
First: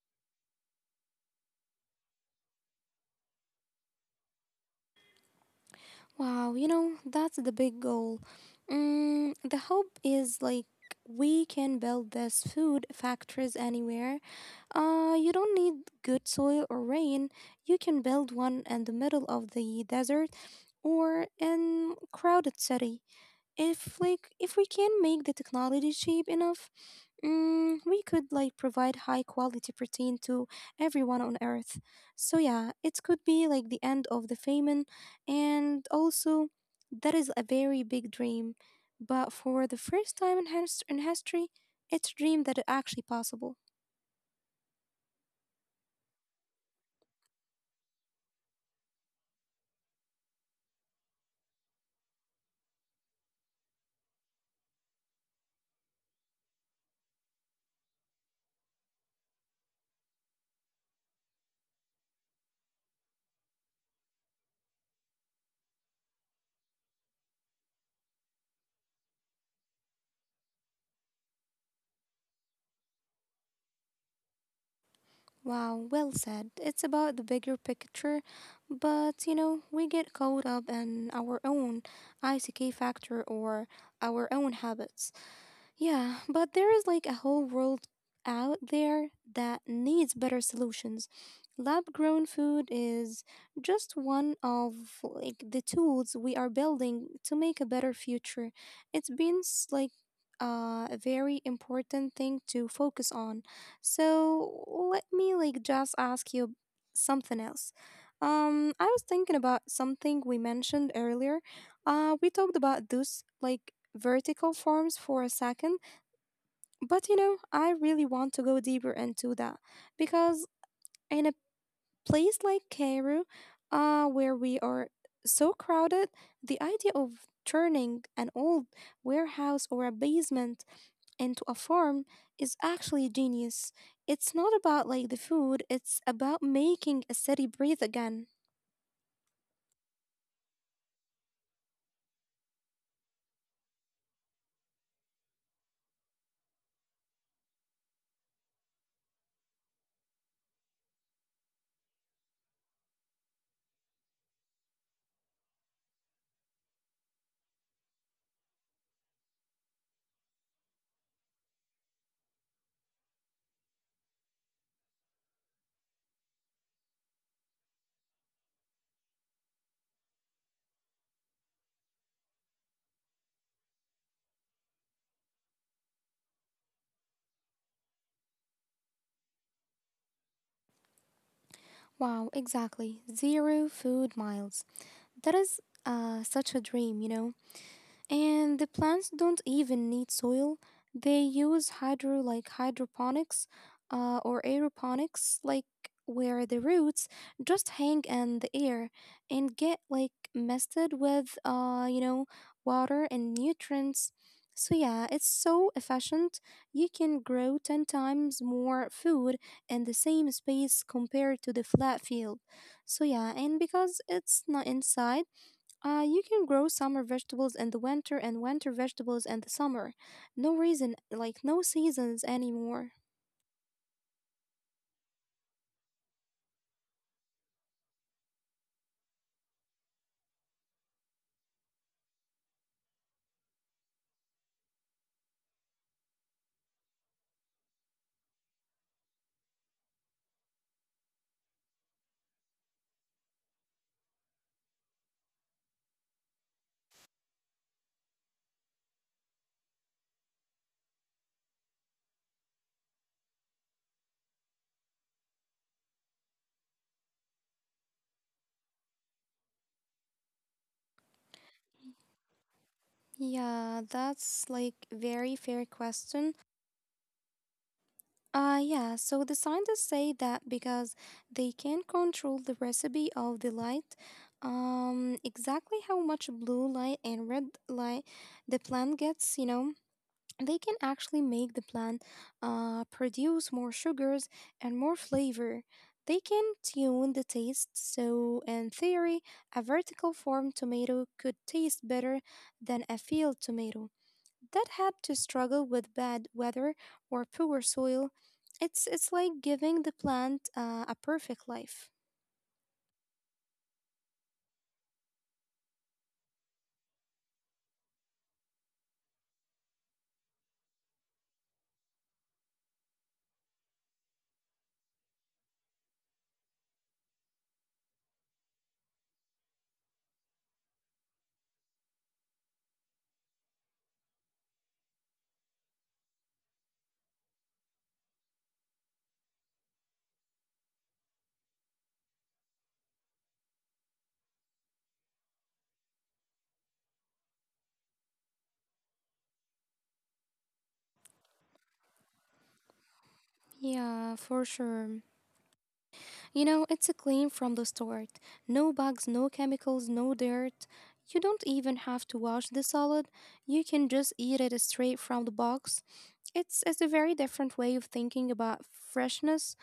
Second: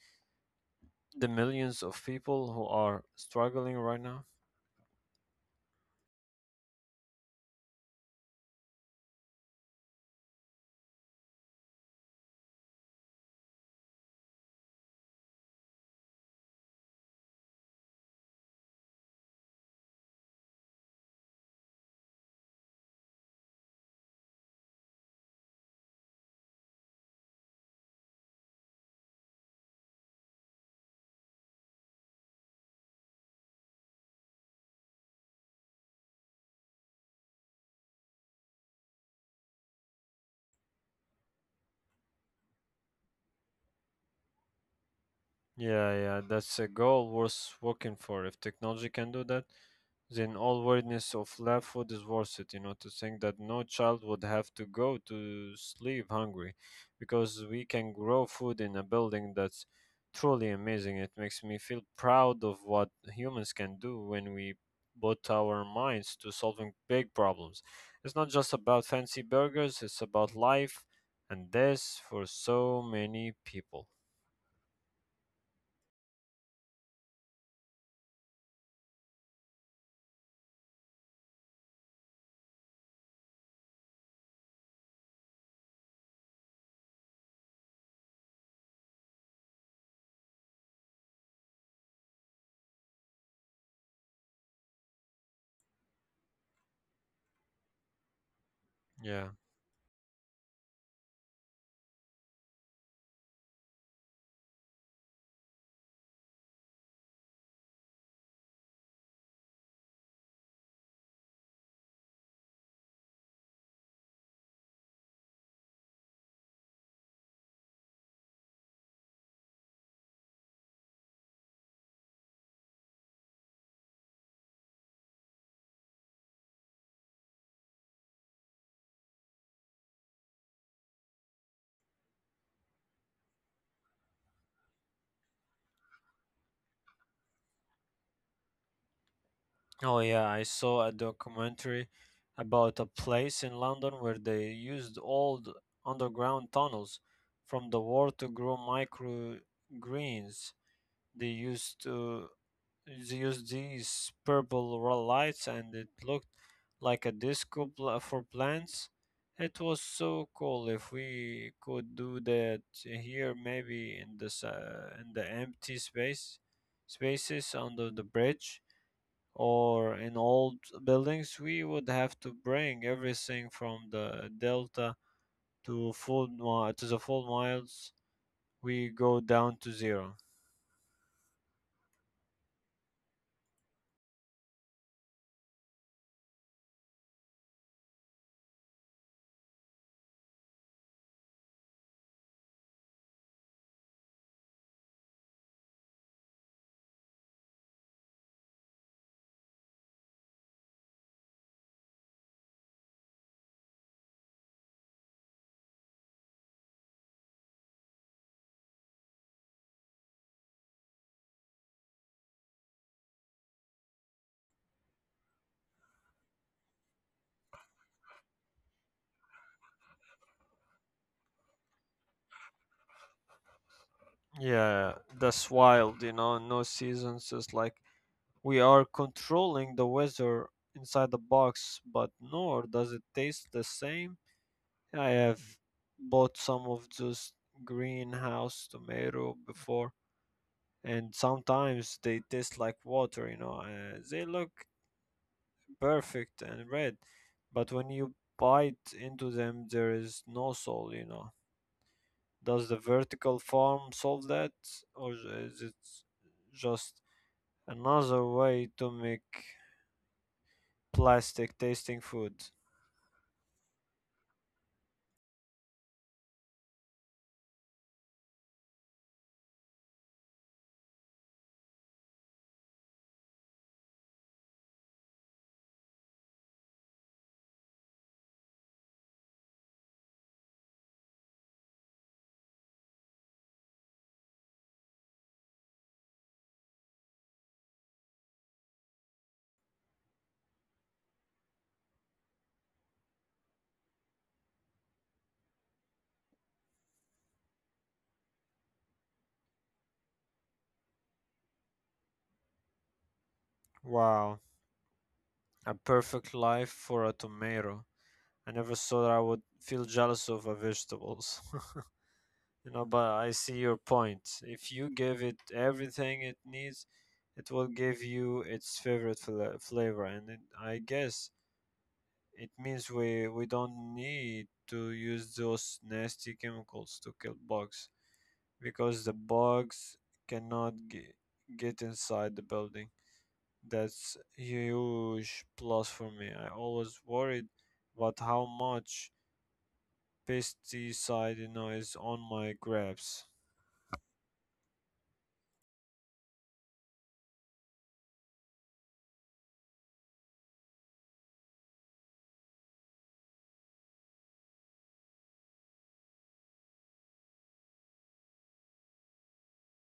Speaker 2: the millions of people who are struggling right now?
Speaker 1: Wow, you know, that's the big goal. Mm, the hope is like we can build this food factories anywhere. You don't need good soil or rain. You can build one in the middle of the desert or in crowded city. If we can make the technology cheap enough, mm, we could like provide high quality protein to everyone on earth. So yeah, it could be like the end of the famine. And also, that is a very big dream, but for the first time in history, it's a dream that is actually possible.
Speaker 2: Yeah, yeah, that's a goal worth working for. If technology can do that, then all awareness of lab food is worth it. You know, to think that no child would have to go to sleep hungry, because we can grow food in a building that's truly amazing. It makes me feel proud of what humans can do when we put our minds to solving big problems. It's not just about fancy burgers; it's about life, and this for so many people.
Speaker 1: Wow, well said. It's about the bigger picture, but you know we get caught up in our own ick factor or our own habits. Yeah, but there is like a whole world out there that needs better solutions. Lab grown food is just one of like the tools we are building to make a better future. It's
Speaker 2: Yeah.
Speaker 1: been a very important thing to focus on. So let me just ask you something else. I was thinking about something we mentioned earlier. We talked about those like vertical farms for a second, but you know, I really want to go deeper into that because in a place like Cairo, where we are so crowded, the idea of turning an old warehouse or a basement into a farm is actually genius. It's not about like the food, it's about making a city breathe again.
Speaker 2: Oh yeah, I saw a documentary about a place in London where they used old underground tunnels from the war to grow microgreens. They used to they used these lights and it looked like a disco pla for plants. It was so cool. If we could do that here, maybe in this in the empty space spaces under the bridge or in old buildings, we would have to bring everything from the delta to the full miles. We go down to zero.
Speaker 1: Wow, exactly. Zero food miles. That is such a dream, you know? And the plants don't even need soil. They use hydroponics, or aeroponics, like where the roots just hang in the air and get like misted with water and nutrients. So yeah, it's so efficient. You can grow 10 times more food in the same space compared to the flat field. So yeah, and because it's not inside, you can grow summer vegetables in the winter and winter vegetables in the summer. No reason, like no seasons anymore.
Speaker 2: Yeah, that's wild. You know, no seasons. It's like we are controlling the weather inside the box, but nor does it taste the same. I have bought some of those greenhouse tomato before and sometimes they taste like water, you know. They look perfect and red, but when you bite into them, there is no soul, you know. Does the vertical form solve that, or is it just another way to make plastic tasting food?
Speaker 1: Yeah, that's like very fair question. Yeah, so the scientists say that because they can control the recipe of the light, exactly how much blue light and red light the plant gets, you know. They can actually make the plant produce more sugars and more flavor. They can tune the taste, so, in theory, a vertical farm tomato could taste better than a field tomato that had to struggle with bad weather or poor soil. It's like giving the plant a perfect life.
Speaker 2: Wow, a perfect life for a tomato. I never thought I would feel jealous of a vegetables. [LAUGHS] You know, but I see your point. If you give it everything it needs, it will give you its flavor, and I guess it means we don't need to use those nasty chemicals to kill bugs because the bugs cannot ge- get inside the building. That's huge plus for me. I always worried about how much pesticide, you know, is on my grapes.
Speaker 1: Yeah, for sure. You know, it's a clean from the start. No bugs, no chemicals, no dirt. You don't even have to wash the salad. You can just eat it straight from the box. It's a very different way of thinking about freshness.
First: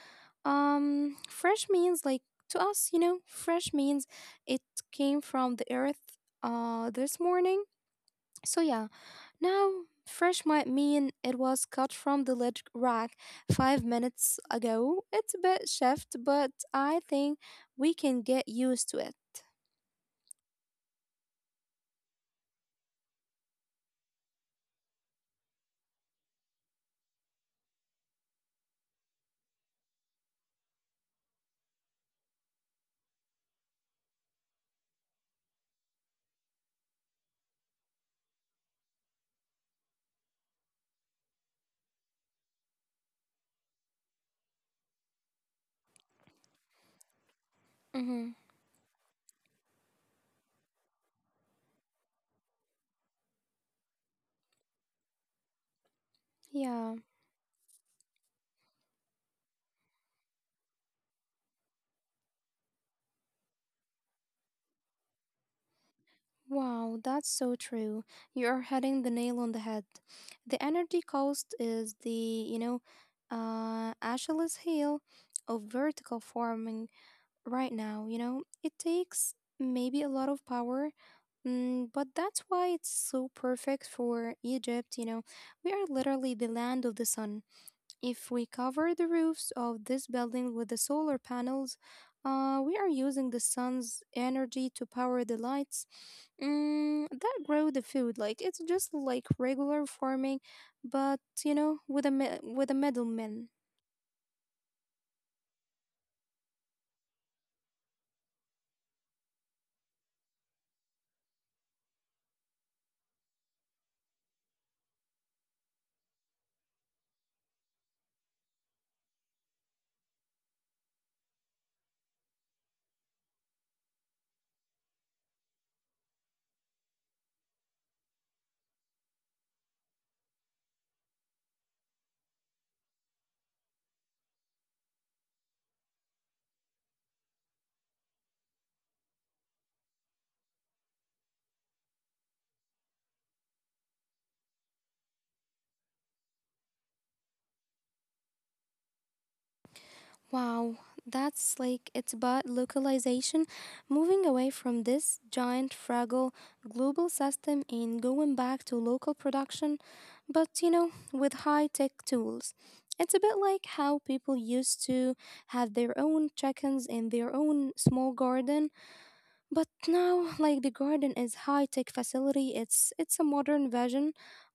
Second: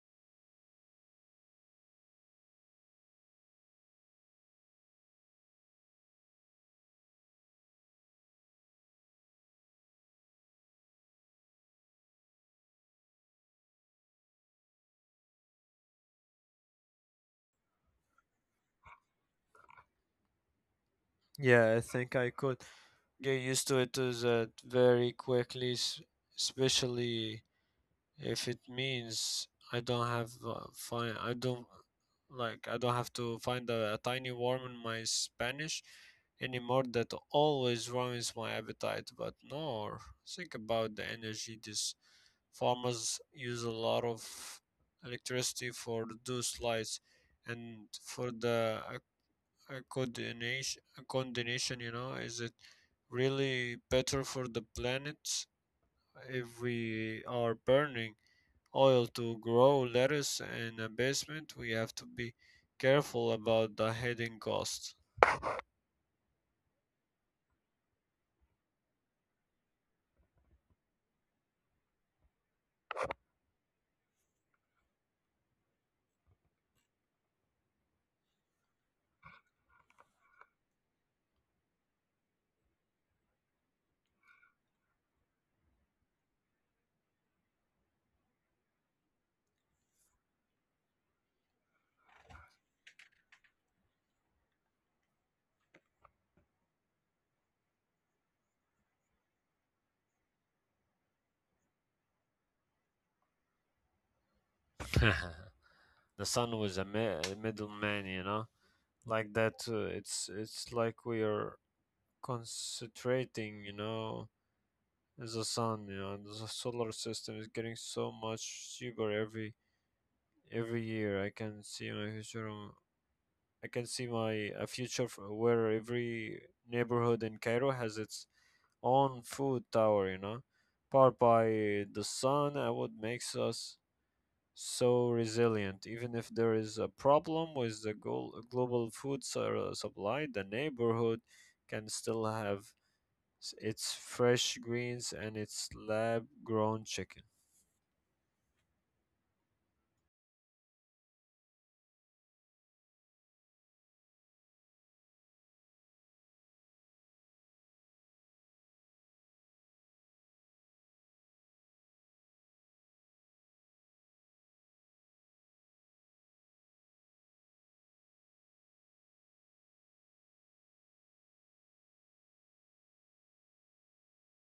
Speaker 1: Fresh means like to us, you know, fresh means it came from the earth this morning. So yeah, now, fresh might mean it was cut from the leg rack 5 minutes ago. It's a bit shift, but I think we can get used to it.
Speaker 2: Yeah, I think I could get used to it to that very quickly, especially if it means I don't have to find a tiny worm in my Spanish anymore that always ruins my appetite. But no, think about the energy. These farmers use a lot of electricity for those lights and for
Speaker 1: Mm-hmm.
Speaker 2: the a condemnation, you know. Is it really better for the planet if
Speaker 1: Yeah.
Speaker 2: we are burning oil to grow lettuce in a basement? We have to be careful about the hidden costs.
Speaker 1: Wow, that's so true. You're hitting the nail on the head. The energy cost is the, you know, Achilles heel of vertical farming. Right now, you know? It takes maybe a lot of power, mm, but that's why it's so perfect for Egypt, you know? We are literally the land of the sun. If we cover the roofs of this building with the solar panels, we are using the sun's energy to power the lights, mm, that grow the food. Like it's just like regular farming, but you know, with a middleman.
Speaker 2: [LAUGHS] The sun was a middleman, you know, like that. It's like we are concentrating, you know, as the sun. You know, the solar system is getting so much cheaper every year. I can see my a future where every neighborhood in Cairo has its own food tower, you know, powered by the sun. And what makes us so resilient, even if there is a problem with the global supply, the neighborhood can still have its fresh greens and its lab grown chicken.
Speaker 1: Wow, that's like it's about localization, moving away from this giant, fragile global system and going back to local production, but you know, with high tech tools. It's a bit like how people used to have their own chickens in their own small garden, but now, like the garden is high-tech facility, it's a modern version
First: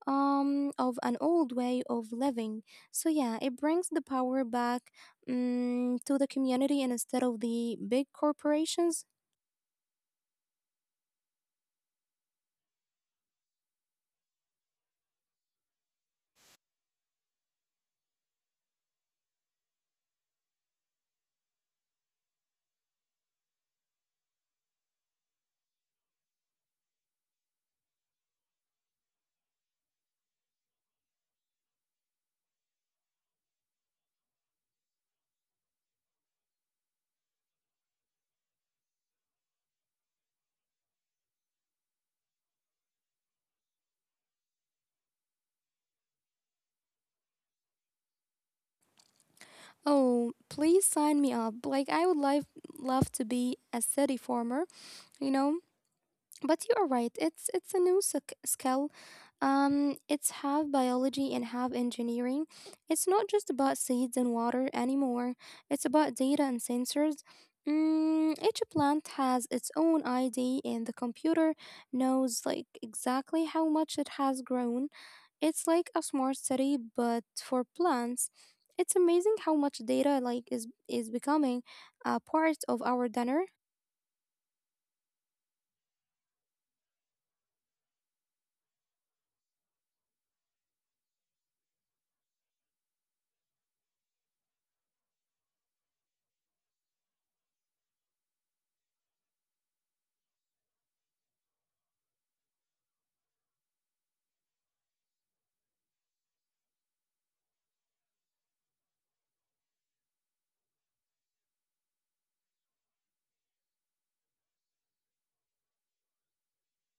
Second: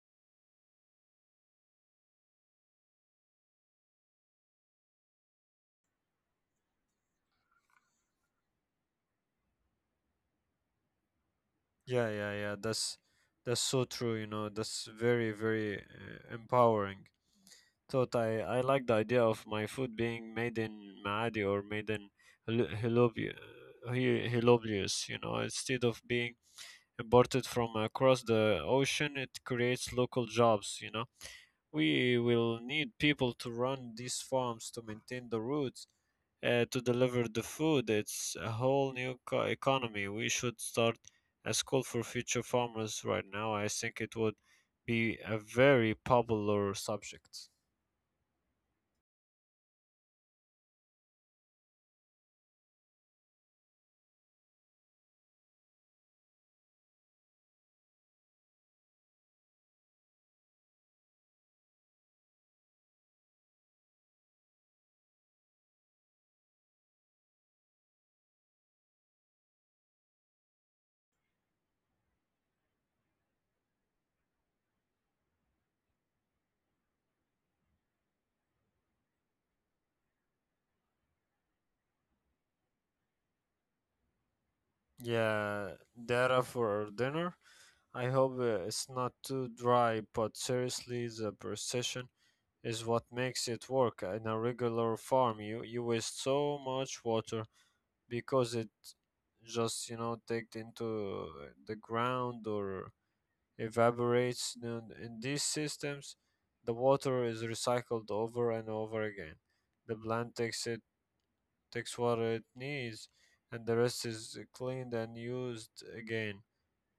Speaker 1: of an old way of living. So yeah, it brings the power back, to the community instead of the big corporations.
Speaker 2: Yeah, yeah, yeah. That's so true. You know, that's very, very, empowering thought. I like the idea of my food being made in Maadi or made in Helobia, Helobius. You know, instead of being imported from across the ocean, it creates local jobs. You know, we will need people to run these farms, to maintain the routes, to deliver the food. It's a economy. We should start a school for future farmers right now. I think it would be a very popular subject.
Speaker 1: Oh, please sign me up. Like, I would love to be a city farmer, you know? But you are right, it's a new skill. It's half biology and half engineering. It's not just about seeds and water anymore. It's about data and sensors. Each plant has its own id and the computer knows, like, exactly how much it has grown. It's like a smart city but for plants. It's amazing how much data, like, is becoming a part of our dinner.
Speaker 2: Yeah, data for our dinner. I hope it's not too dry, but seriously, the precision is what makes it work. In a regular farm, you waste so much water because it just, you know, takes into the ground or evaporates. In these systems, the water is recycled over and over again. The plant takes water it needs, and the rest is cleaned and used again.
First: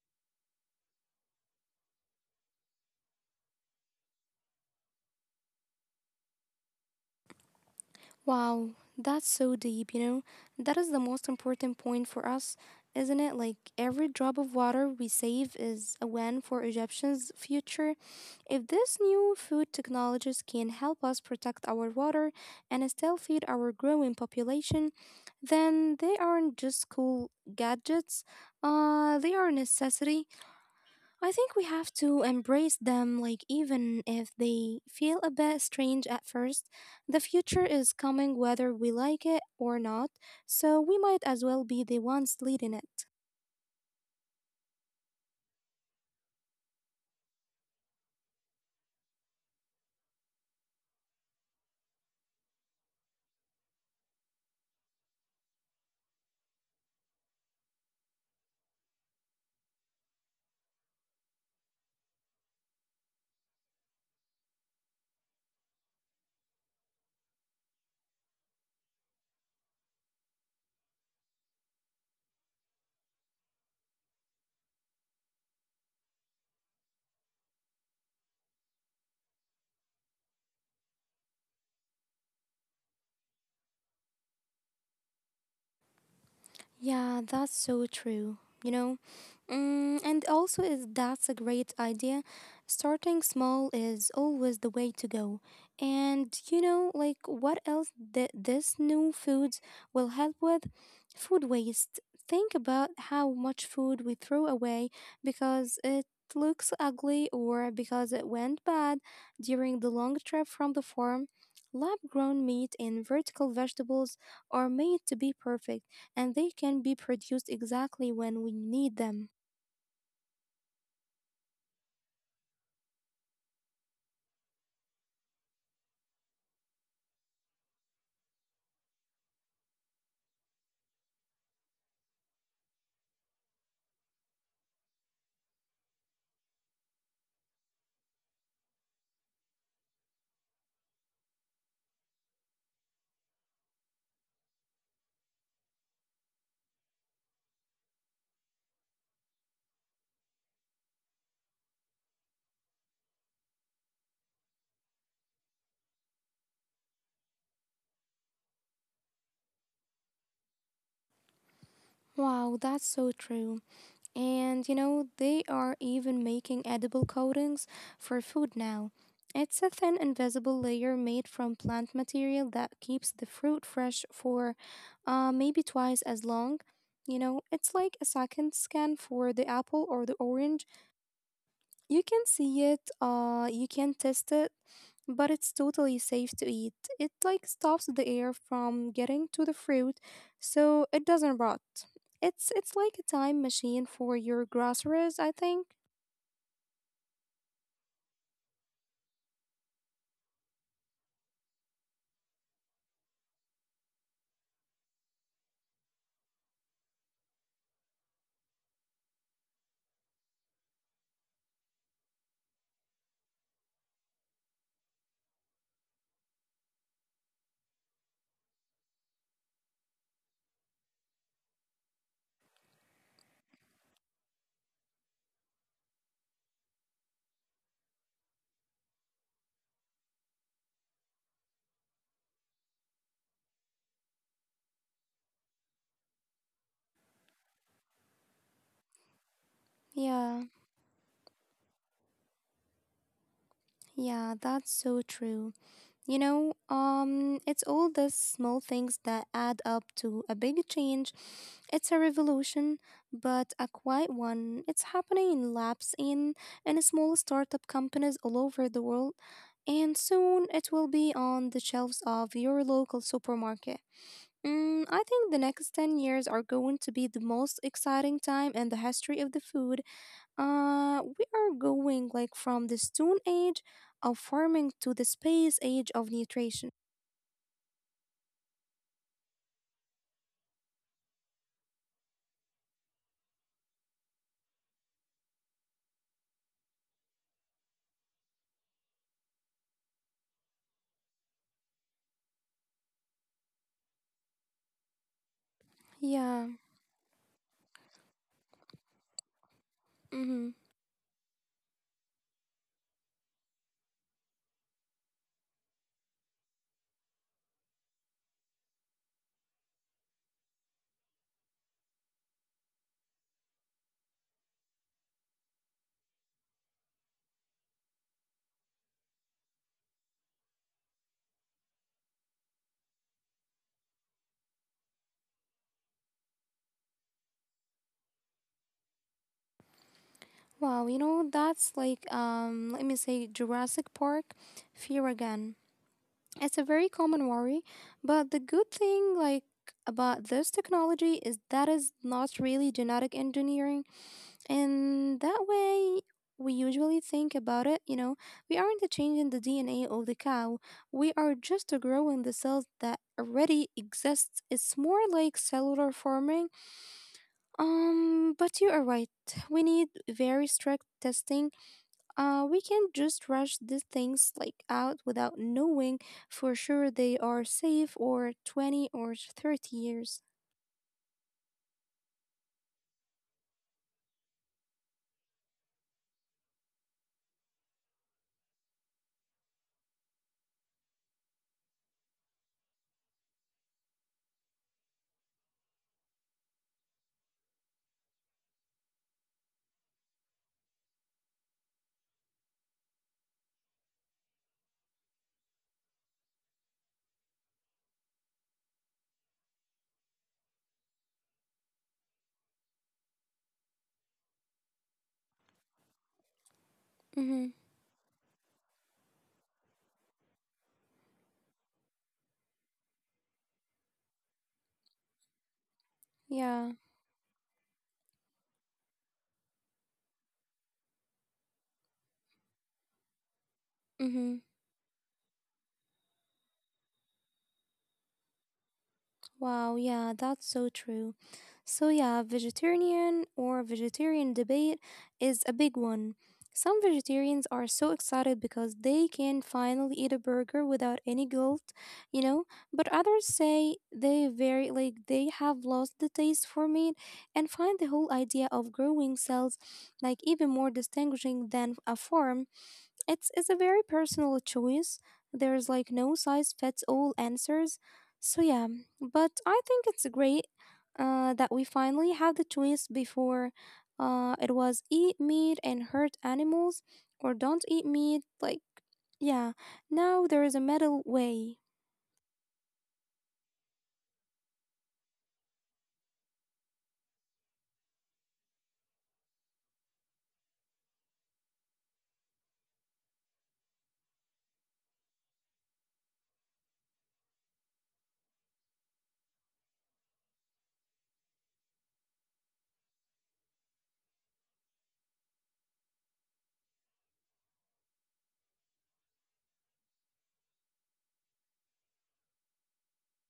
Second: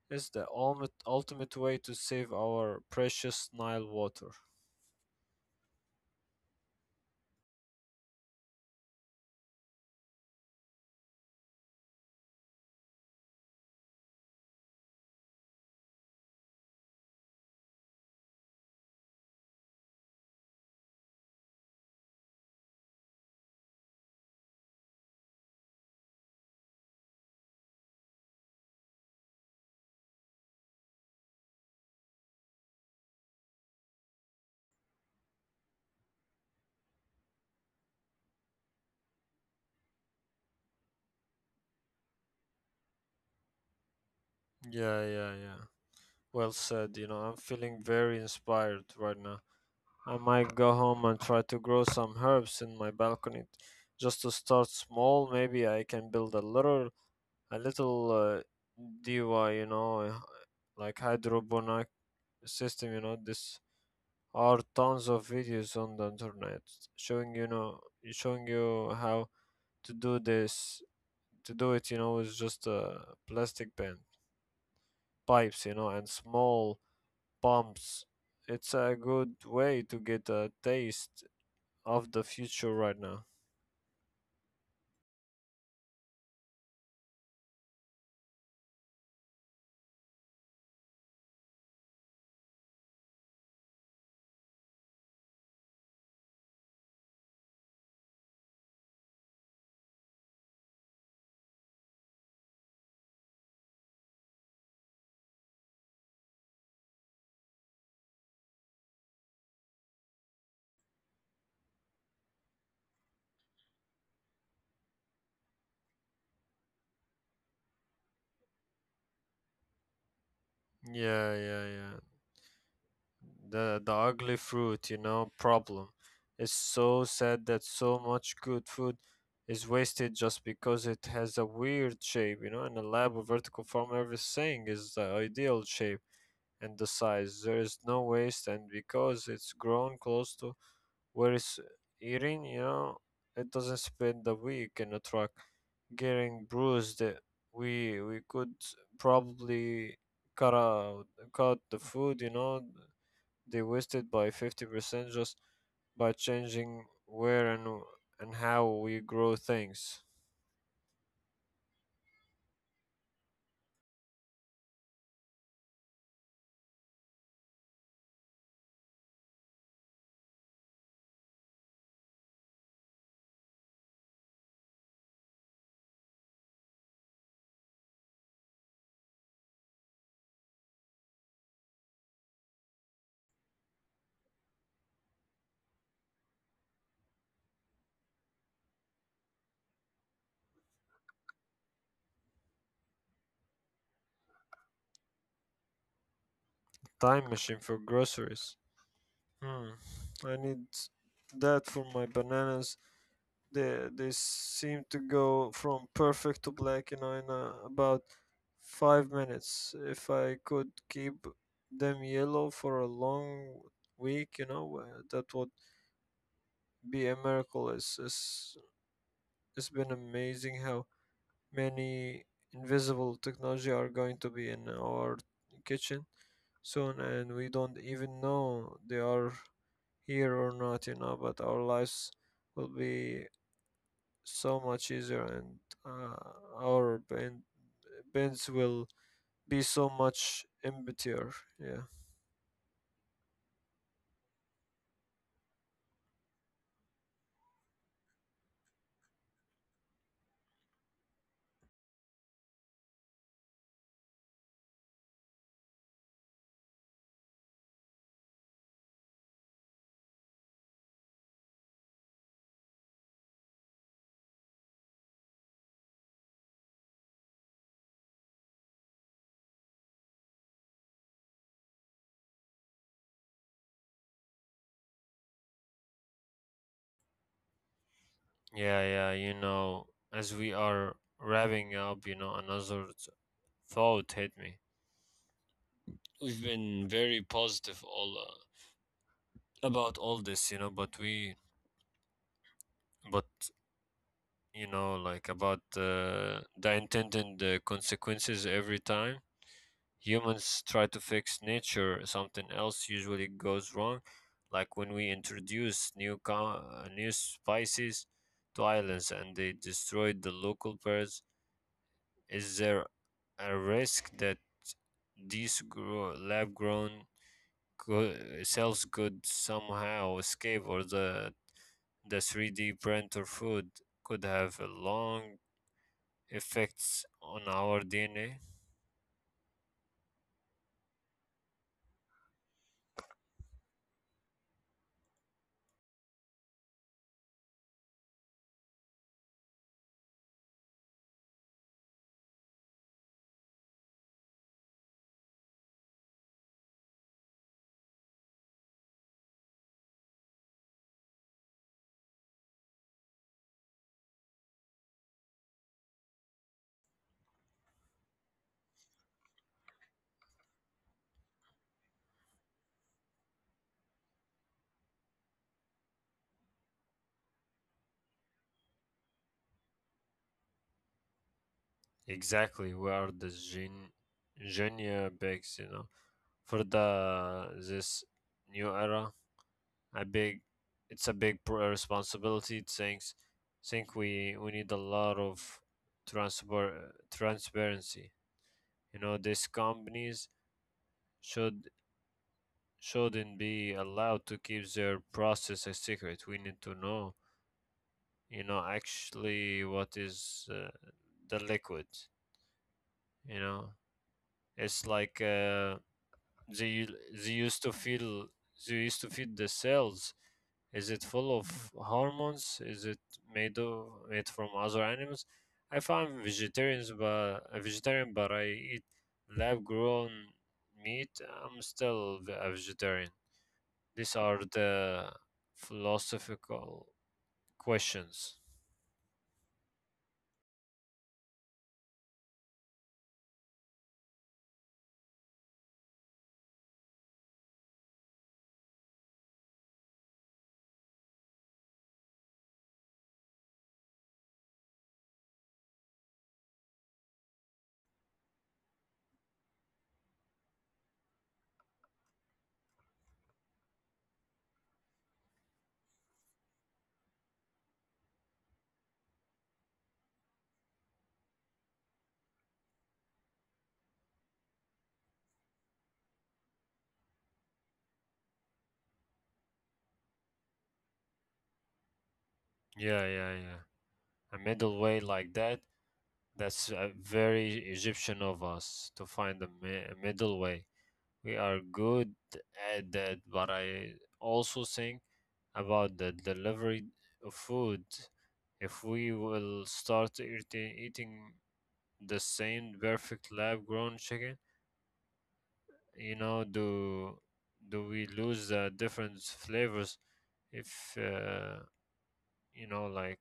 Speaker 2: It's the ultimate way to save our precious Nile water.
Speaker 1: Wow, that's so deep, you know? That is the most important point for us, isn't it? Like, every drop of water we save is a win for Egyptians' future. If these new food technologies can help us protect our water and still feed our growing population, then they aren't just cool gadgets, they are a necessity. I think we have to embrace them, like, even if they feel a bit strange at first. The future is coming whether we like it or not, so we might as well be the ones leading it.
Speaker 2: Yeah, yeah, yeah. Well said. You know, I'm feeling very inspired right now. I might go home and try to grow some herbs in my balcony just to start small. Maybe I can build a little DIY, like hydroponic system. This are tons of videos on the internet, showing you know showing you how to do this to do it, you know with just plastic pen pipes, and small pumps. It's a good way to get a taste of the future right now.
Speaker 1: Yeah, that's so true. You know, mm, and also is that's a great idea. Starting small is always the way to go. And you know, like, what else that this new foods will help with? Food waste. Think about how much food we throw away because it looks ugly or because it went bad during the long trip from the farm. Lab grown meat and vertical vegetables are made to be perfect, and they can be produced exactly when we need them.
Speaker 2: Yeah, yeah, yeah, the ugly fruit, problem. It's so sad that so much good food is wasted just because it has a weird shape, In a lab, a vertical farm, everything is the ideal shape and the size. There is no waste, and because it's grown close to where it's eating, it doesn't spend the week in a truck getting bruised. We could probably cut out cut the food, they wasted by 50% just by changing where and how we grow things.
Speaker 1: Wow, that's so true. And you know, they are even making edible coatings for food now. It's a thin, invisible layer made from plant material that keeps the fruit fresh for, maybe twice as long. You know, it's like a second skin for the apple or the orange. You can see it, you can test it, but it's totally safe to eat. It, like, stops the air from getting to the fruit, so it doesn't rot. It's like a time machine for your groceries, I think.
Speaker 2: Time machine for groceries. Hmm. I need that for my bananas. They seem to go from perfect to black, you know, in about 5 minutes. If I could keep them yellow for a long week, that would be a miracle. It's been amazing how many invisible technology are going to be in our kitchen soon, and we don't even know they are here or not, But our lives will be so much easier, and uh, our ben- bins will be so
Speaker 1: Yeah,
Speaker 2: much emptier. Yeah.
Speaker 1: yeah, that's so true. You know, it's all the small things that add up to a big change. It's a revolution, but a quiet one. It's happening in labs, in small startup companies all over the world, and soon it will be on the shelves of your local supermarket. I think the next 10 years are going to be the most exciting time in the history of the food. We are going, like, from the stone age of farming to the space age of nutrition.
Speaker 2: Yeah, yeah, as we are wrapping up, thought hit me. We've been very positive all about all this, you know, but we but you know like about
Speaker 1: Yeah.
Speaker 2: the intended consequences. Every time
Speaker 1: Mm-hmm.
Speaker 2: humans try to fix nature, something else usually goes wrong, like when we introduce new spices to islands and they destroyed the local birds. Is there a risk that lab grown co- cells could somehow escape, or the 3D printer food could have a long effects on our DNA?
Speaker 1: Wow, you know, that's like, let me say, Jurassic Park fear again. It's a very common worry, but the good thing, like, about this technology is that is not really genetic engineering. And that way, we usually think about it, you know, we aren't changing the DNA of the cow. We are just growing the cells that already exist. It's more like cellular farming. But you are right. We need very strict testing. We can't just rush these things, like, out without knowing for sure they are safe or 20 or 30 years.
Speaker 2: Exactly, we are the junior bigs, For the this new era, a big, it's a big responsibility. Think we need a lot of transfer transparency. You know, these companies should shouldn't be allowed to keep their process a secret. We need to know, actually, what is the liquid, you know it's like they u- they
Speaker 1: Mm-hmm.
Speaker 2: used to feel they used to feed the cells. Is it full of hormones? Is it made from other animals? I found
Speaker 1: Yeah.
Speaker 2: vegetarians, but a vegetarian, but I eat lab grown meat, I'm still a vegetarian. These
Speaker 1: Mm-hmm.
Speaker 2: are the philosophical questions.
Speaker 1: Wow, yeah, that's so true. So, yeah, vegetarian or vegetarian debate is a big one. Some vegetarians are so excited because they can finally eat a burger without any guilt, you know, but others say they very like they have lost the taste for meat and find the whole idea of growing cells like even more distinguishing than a farm. It's a very personal choice. There's, like, no size fits all answers. So yeah, but I think it's great that we finally have the choice. Before, it was eat meat and hurt animals or don't eat meat. Like, yeah, now there is a middle way.
Speaker 2: Yeah, yeah, yeah, a middle way like that's very Egyptian of us to find a middle way. We are good at that, but I also think about the delivery of food. If we will start eating the same perfect lab-grown chicken, you know, do we lose the different flavors? If you know, like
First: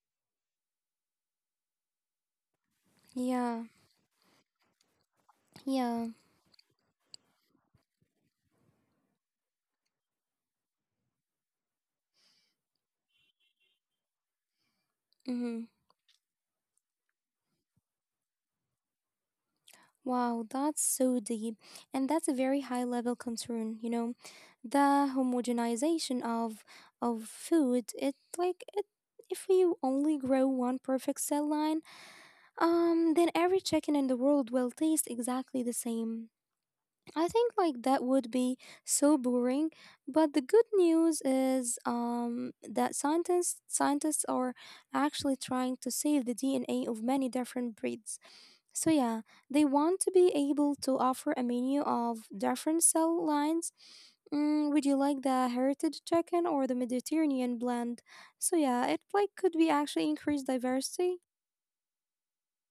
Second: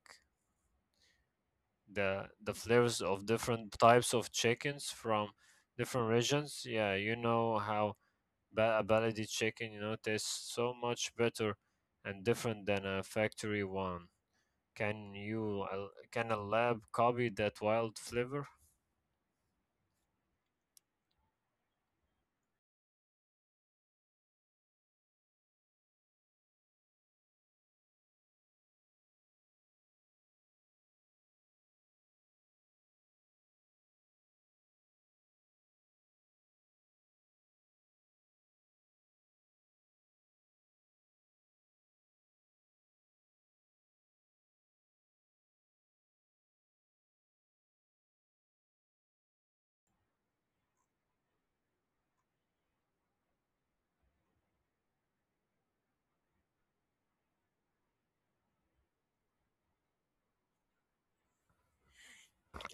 Speaker 2: The flavors of
Speaker 1: Yeah,
Speaker 2: different types of chickens from
Speaker 1: yeah.
Speaker 2: different regions. Yeah, you know how a Baladi chicken, you know, tastes so much better and different than a factory one.
Speaker 1: Mm-hmm.
Speaker 2: Can a lab copy that wild flavor?
Speaker 1: Wow, that's so deep. And that's a very high level concern, you know. The homogenization of food, it, like, it, if you only grow one perfect cell line, then every chicken in the world will taste exactly the same. I think, like, that would be so boring, but the good news is that scientists are actually trying to save the DNA of many different breeds. So yeah, they want to be able to offer a menu of different cell lines. Would you like the heritage chicken or the Mediterranean blend? So yeah, it, like, could be actually increase diversity.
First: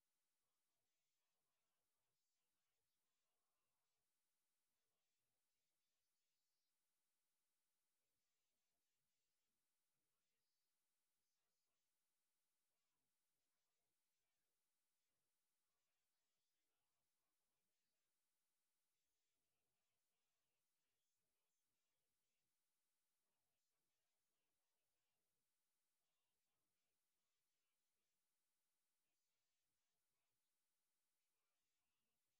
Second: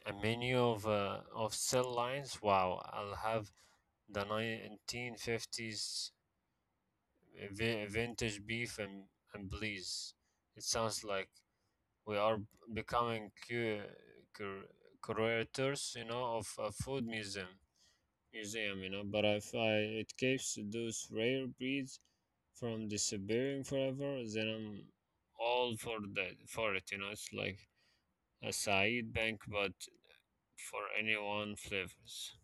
Speaker 2: A menu of cell lines. Wow, I'll have the 1950s vintage beef and please. It sounds like we are becoming cur- curators, you know, of a food museum, you know. But if I, it keeps those rare breeds from disappearing forever, then I'm all for it, you know. It's like a Saeed bank, but for anyone flavors,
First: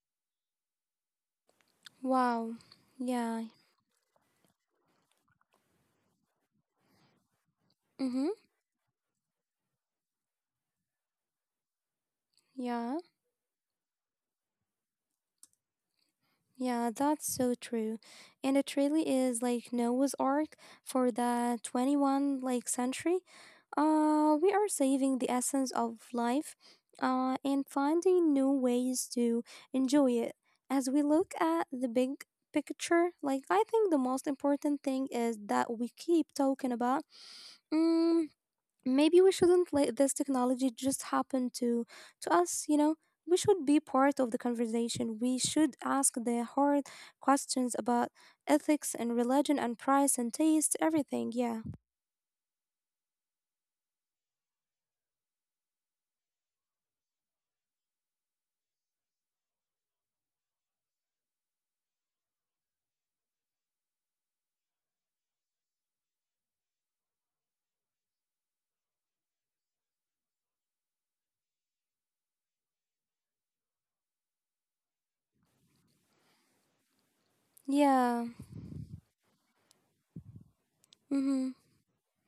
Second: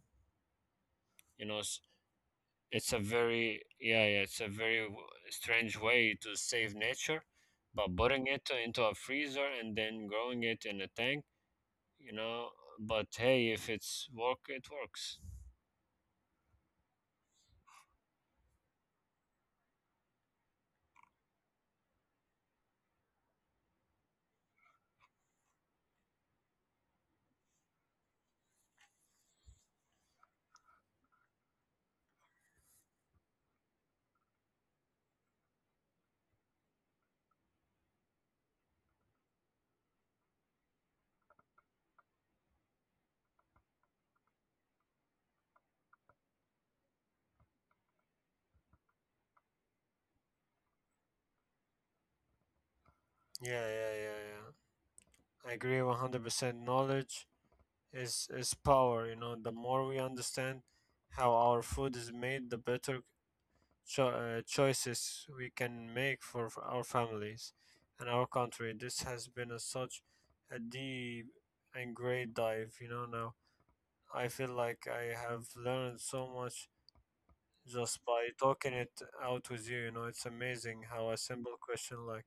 Speaker 2: you know. s-
Speaker 1: Wow.
Speaker 2: it's a
Speaker 1: Yeah.
Speaker 2: very yeah, yeah. It's a very strange way to save nature, but putting
Speaker 1: Mhm.
Speaker 2: it into a freezer and then growing it in a tank, you know
Speaker 1: Yeah.
Speaker 2: but hey, if it's work it works.
Speaker 1: Yeah, that's so true. And it really is like Noah's Ark for the 21st, like, century. We are saving the essence of life and finding new ways to enjoy it. As we look at the big picture, like, I think the most important thing is that we keep talking about. mm, Maybe we shouldn't let this technology just happen to us, you know. We should be part of the conversation. We should ask the hard questions about ethics and religion and price and taste, everything. Yeah.
Speaker 2: Yeah, yeah, yeah, yeah. I agree 100%. Knowledge is power, you know. The more we understand how our food is made, the better choices we can make for our families and our country. This has been a such a deep and great dive, you know. Now I feel like I have learned so much just
Speaker 1: Yeah.
Speaker 2: by talking it out with you. You know, it's amazing how a
Speaker 1: Mm-hmm.
Speaker 2: simple question like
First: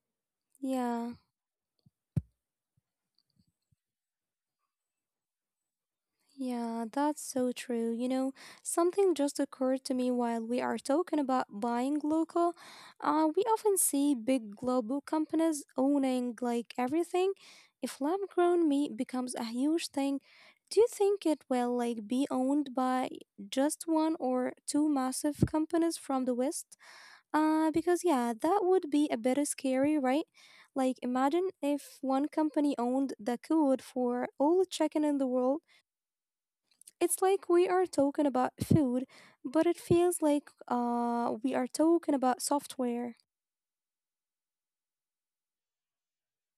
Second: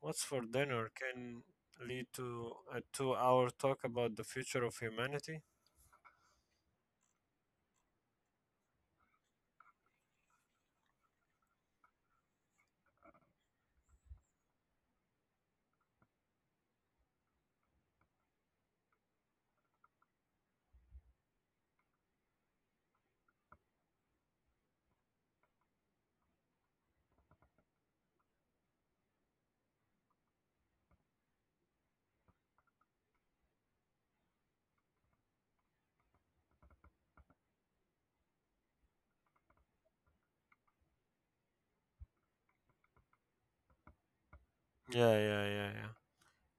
Speaker 2: "What's for dinner?"
Speaker 1: Yeah.
Speaker 2: can lead to a 2-hour talk about the future of humanity.
Speaker 1: Yeah, that's so true. You know, something just occurred to me while we are talking about buying local. We often see big global companies owning, like, everything. If lab grown meat becomes a huge thing, do you think it will, like, be owned by just one or two massive companies from the West? Because yeah, that would be a bit scary, right? Like, imagine if one company owned the code for all the chicken in the world. It's like we are talking about food, but it feels like we are talking about software.
Speaker 2: Yeah, yeah, yeah, yeah.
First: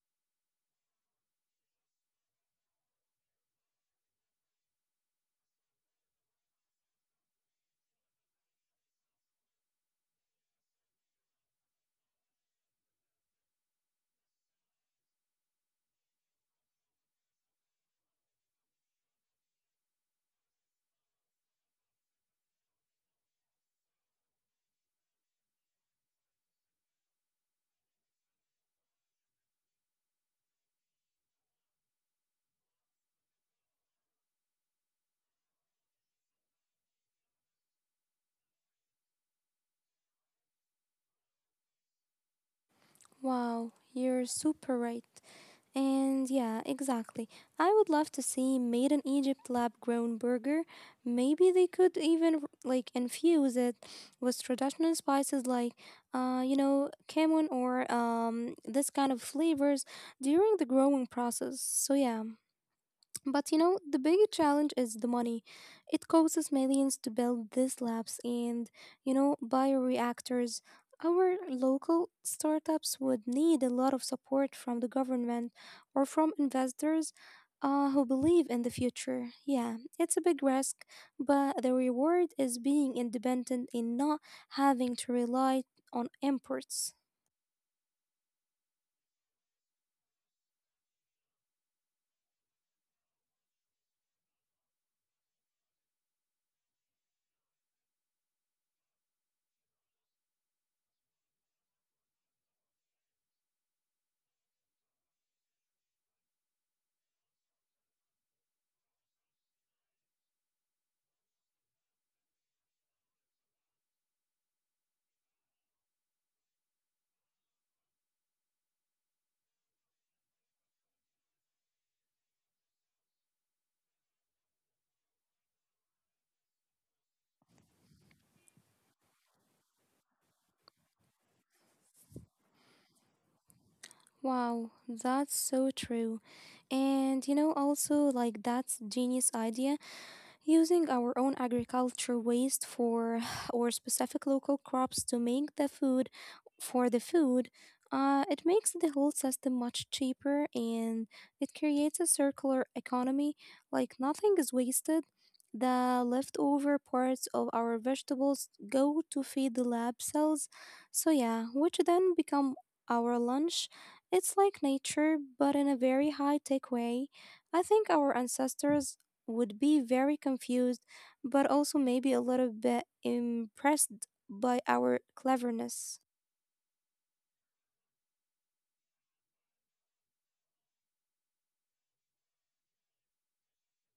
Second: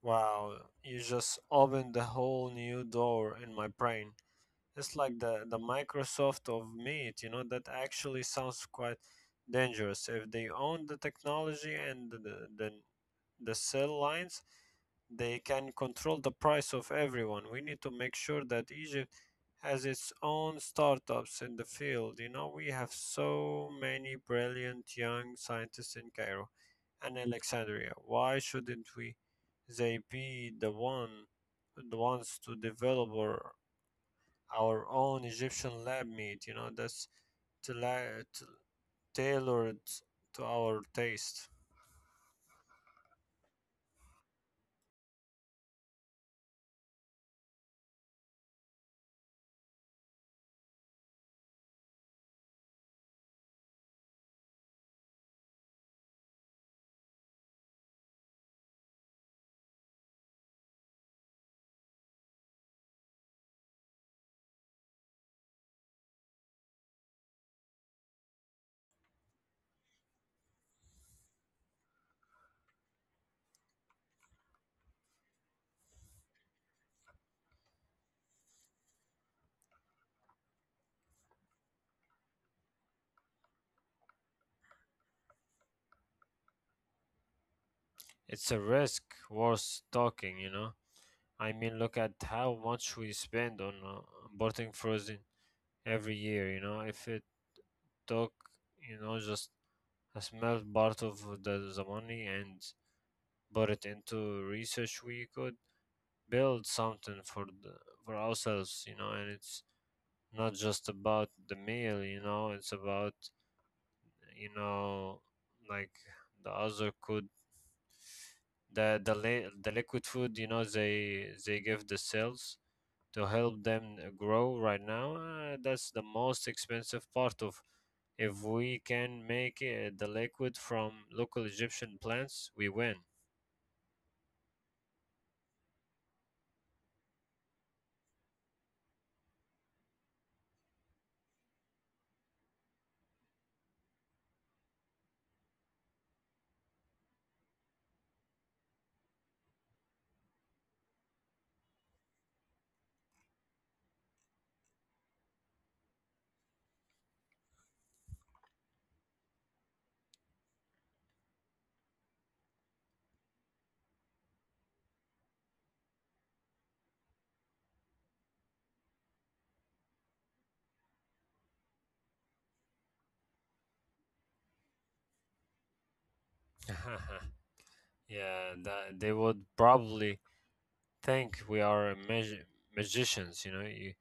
Speaker 2: Wow, you just opened the whole new door in my brain. It's like the Microsoft of meat. You know, that actually sounds quite dangerous. If they own the technology and the cell lines, they can control the price of everyone. We need to make sure that Egypt has its own startups in the field. You know, we have so many brilliant young scientists in Cairo and Alexandria. Why shouldn't we they be the ones to develop our own Egyptian lab meat, you know, that's tla- t- tailored to our taste.
Speaker 1: Wow, you're super right. And yeah, exactly. I would love to see made in Egypt lab grown burger. Maybe they could even, like, infuse it with traditional spices like, you know, cumin or this kind of flavors during the growing process. So yeah. But you know, the big challenge is the money. It costs millions to build these labs and, you know, bioreactors. Our local startups would need a lot of support from the government or from investors who believe in the future. Yeah, it's a big risk, but the reward is being independent and not having to rely on imports.
Speaker 2: It's a risk worth talking, you know. I mean, look at how much we spend on importing frozen every year. You know, if it took, you know, just a small part of the money and put it into research, we could build something for for ourselves. You know, and it's not just about the meal. You know, it's about, you know, like the other could the liquid food. You know, they give the cells to help them grow right now. That's the most expensive part of. If we can make the liquid from local Egyptian plants, we win.
Speaker 1: Wow, that's so true. And you know, also, like, that's genius idea. Using our own agriculture waste for [SIGHS] or specific local crops to make the food for the food, it makes the whole system much cheaper and it creates a circular economy. Like, nothing is wasted. The leftover parts of our vegetables go to feed the lab cells. So yeah, which then become our lunch. It's like nature, but in a very high tech way. I think our ancestors would be very confused, but also maybe a little bit impressed by our cleverness.
Speaker 2: [LAUGHS] Yeah, they would probably think we are magicians. You know,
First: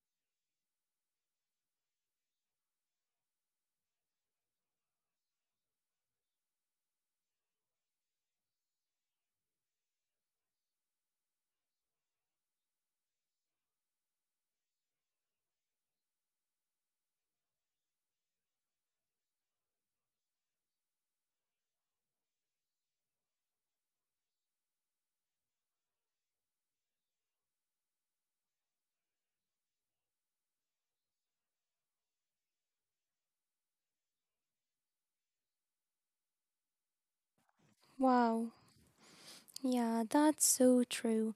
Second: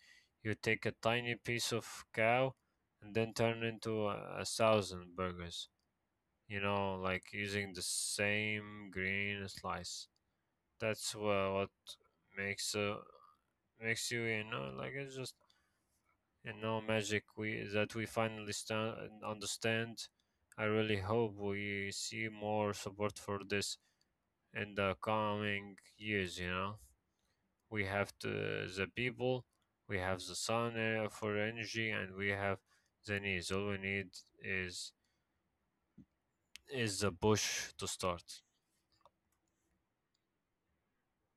Speaker 2: you take a tiny piece of cow and then turn into 1,000 burgers. You know, like using the same green slice. That's what makes makes you, you know like it's just you know magic, we that we finally stand and understand. I really hope we see more support for this in the coming years. You know, the people, we have the sun, for energy, and we have the needs. All we need is the bush to start.
Speaker 1: Wow. Yeah, that's so true.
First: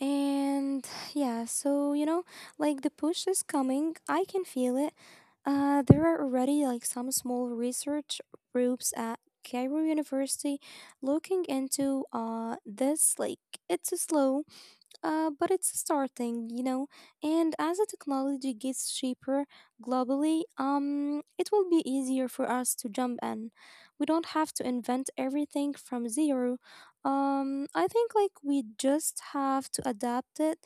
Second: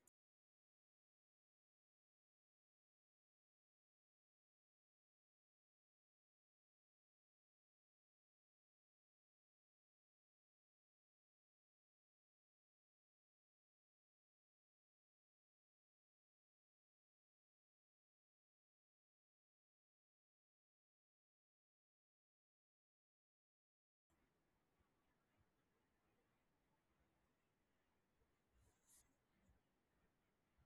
Speaker 1: And yeah, so you know, like, the push is coming. I can feel it. There are already, like, some small research groups at Cairo University looking into this, like, it's slow. But it's starting, you know. And as the technology gets cheaper globally, it will be easier for us to jump in. We don't have to invent everything from zero. I think, like, we just have to adapt it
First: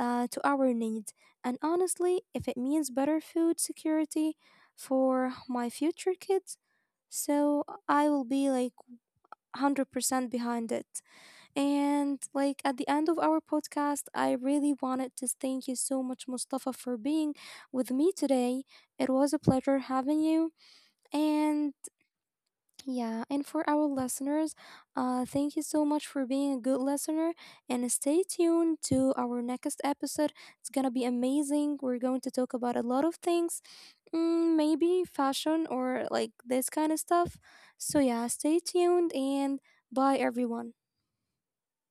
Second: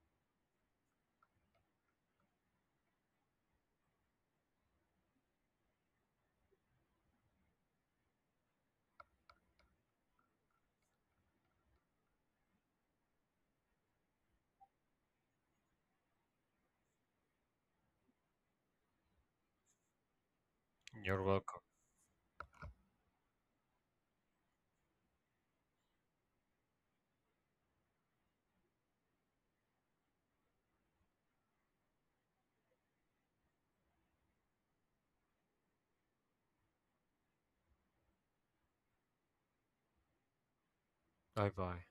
Speaker 1: to our needs. And honestly, if it means better food security for my future kids, so I will be like 100% behind it. And like at the end of our podcast, I really wanted to thank you so much, Mustafa, for being with me today. It was a pleasure having you.
Speaker 2: You're welcome.
Speaker 1: And yeah, and for our listeners, thank you so much for being a good listener. And stay tuned to our next episode. It's gonna be amazing. We're going to talk about a lot of things, maybe fashion or, like, this kind of stuff. So yeah, stay tuned, and bye, everyone.
Speaker 2: Bye bye.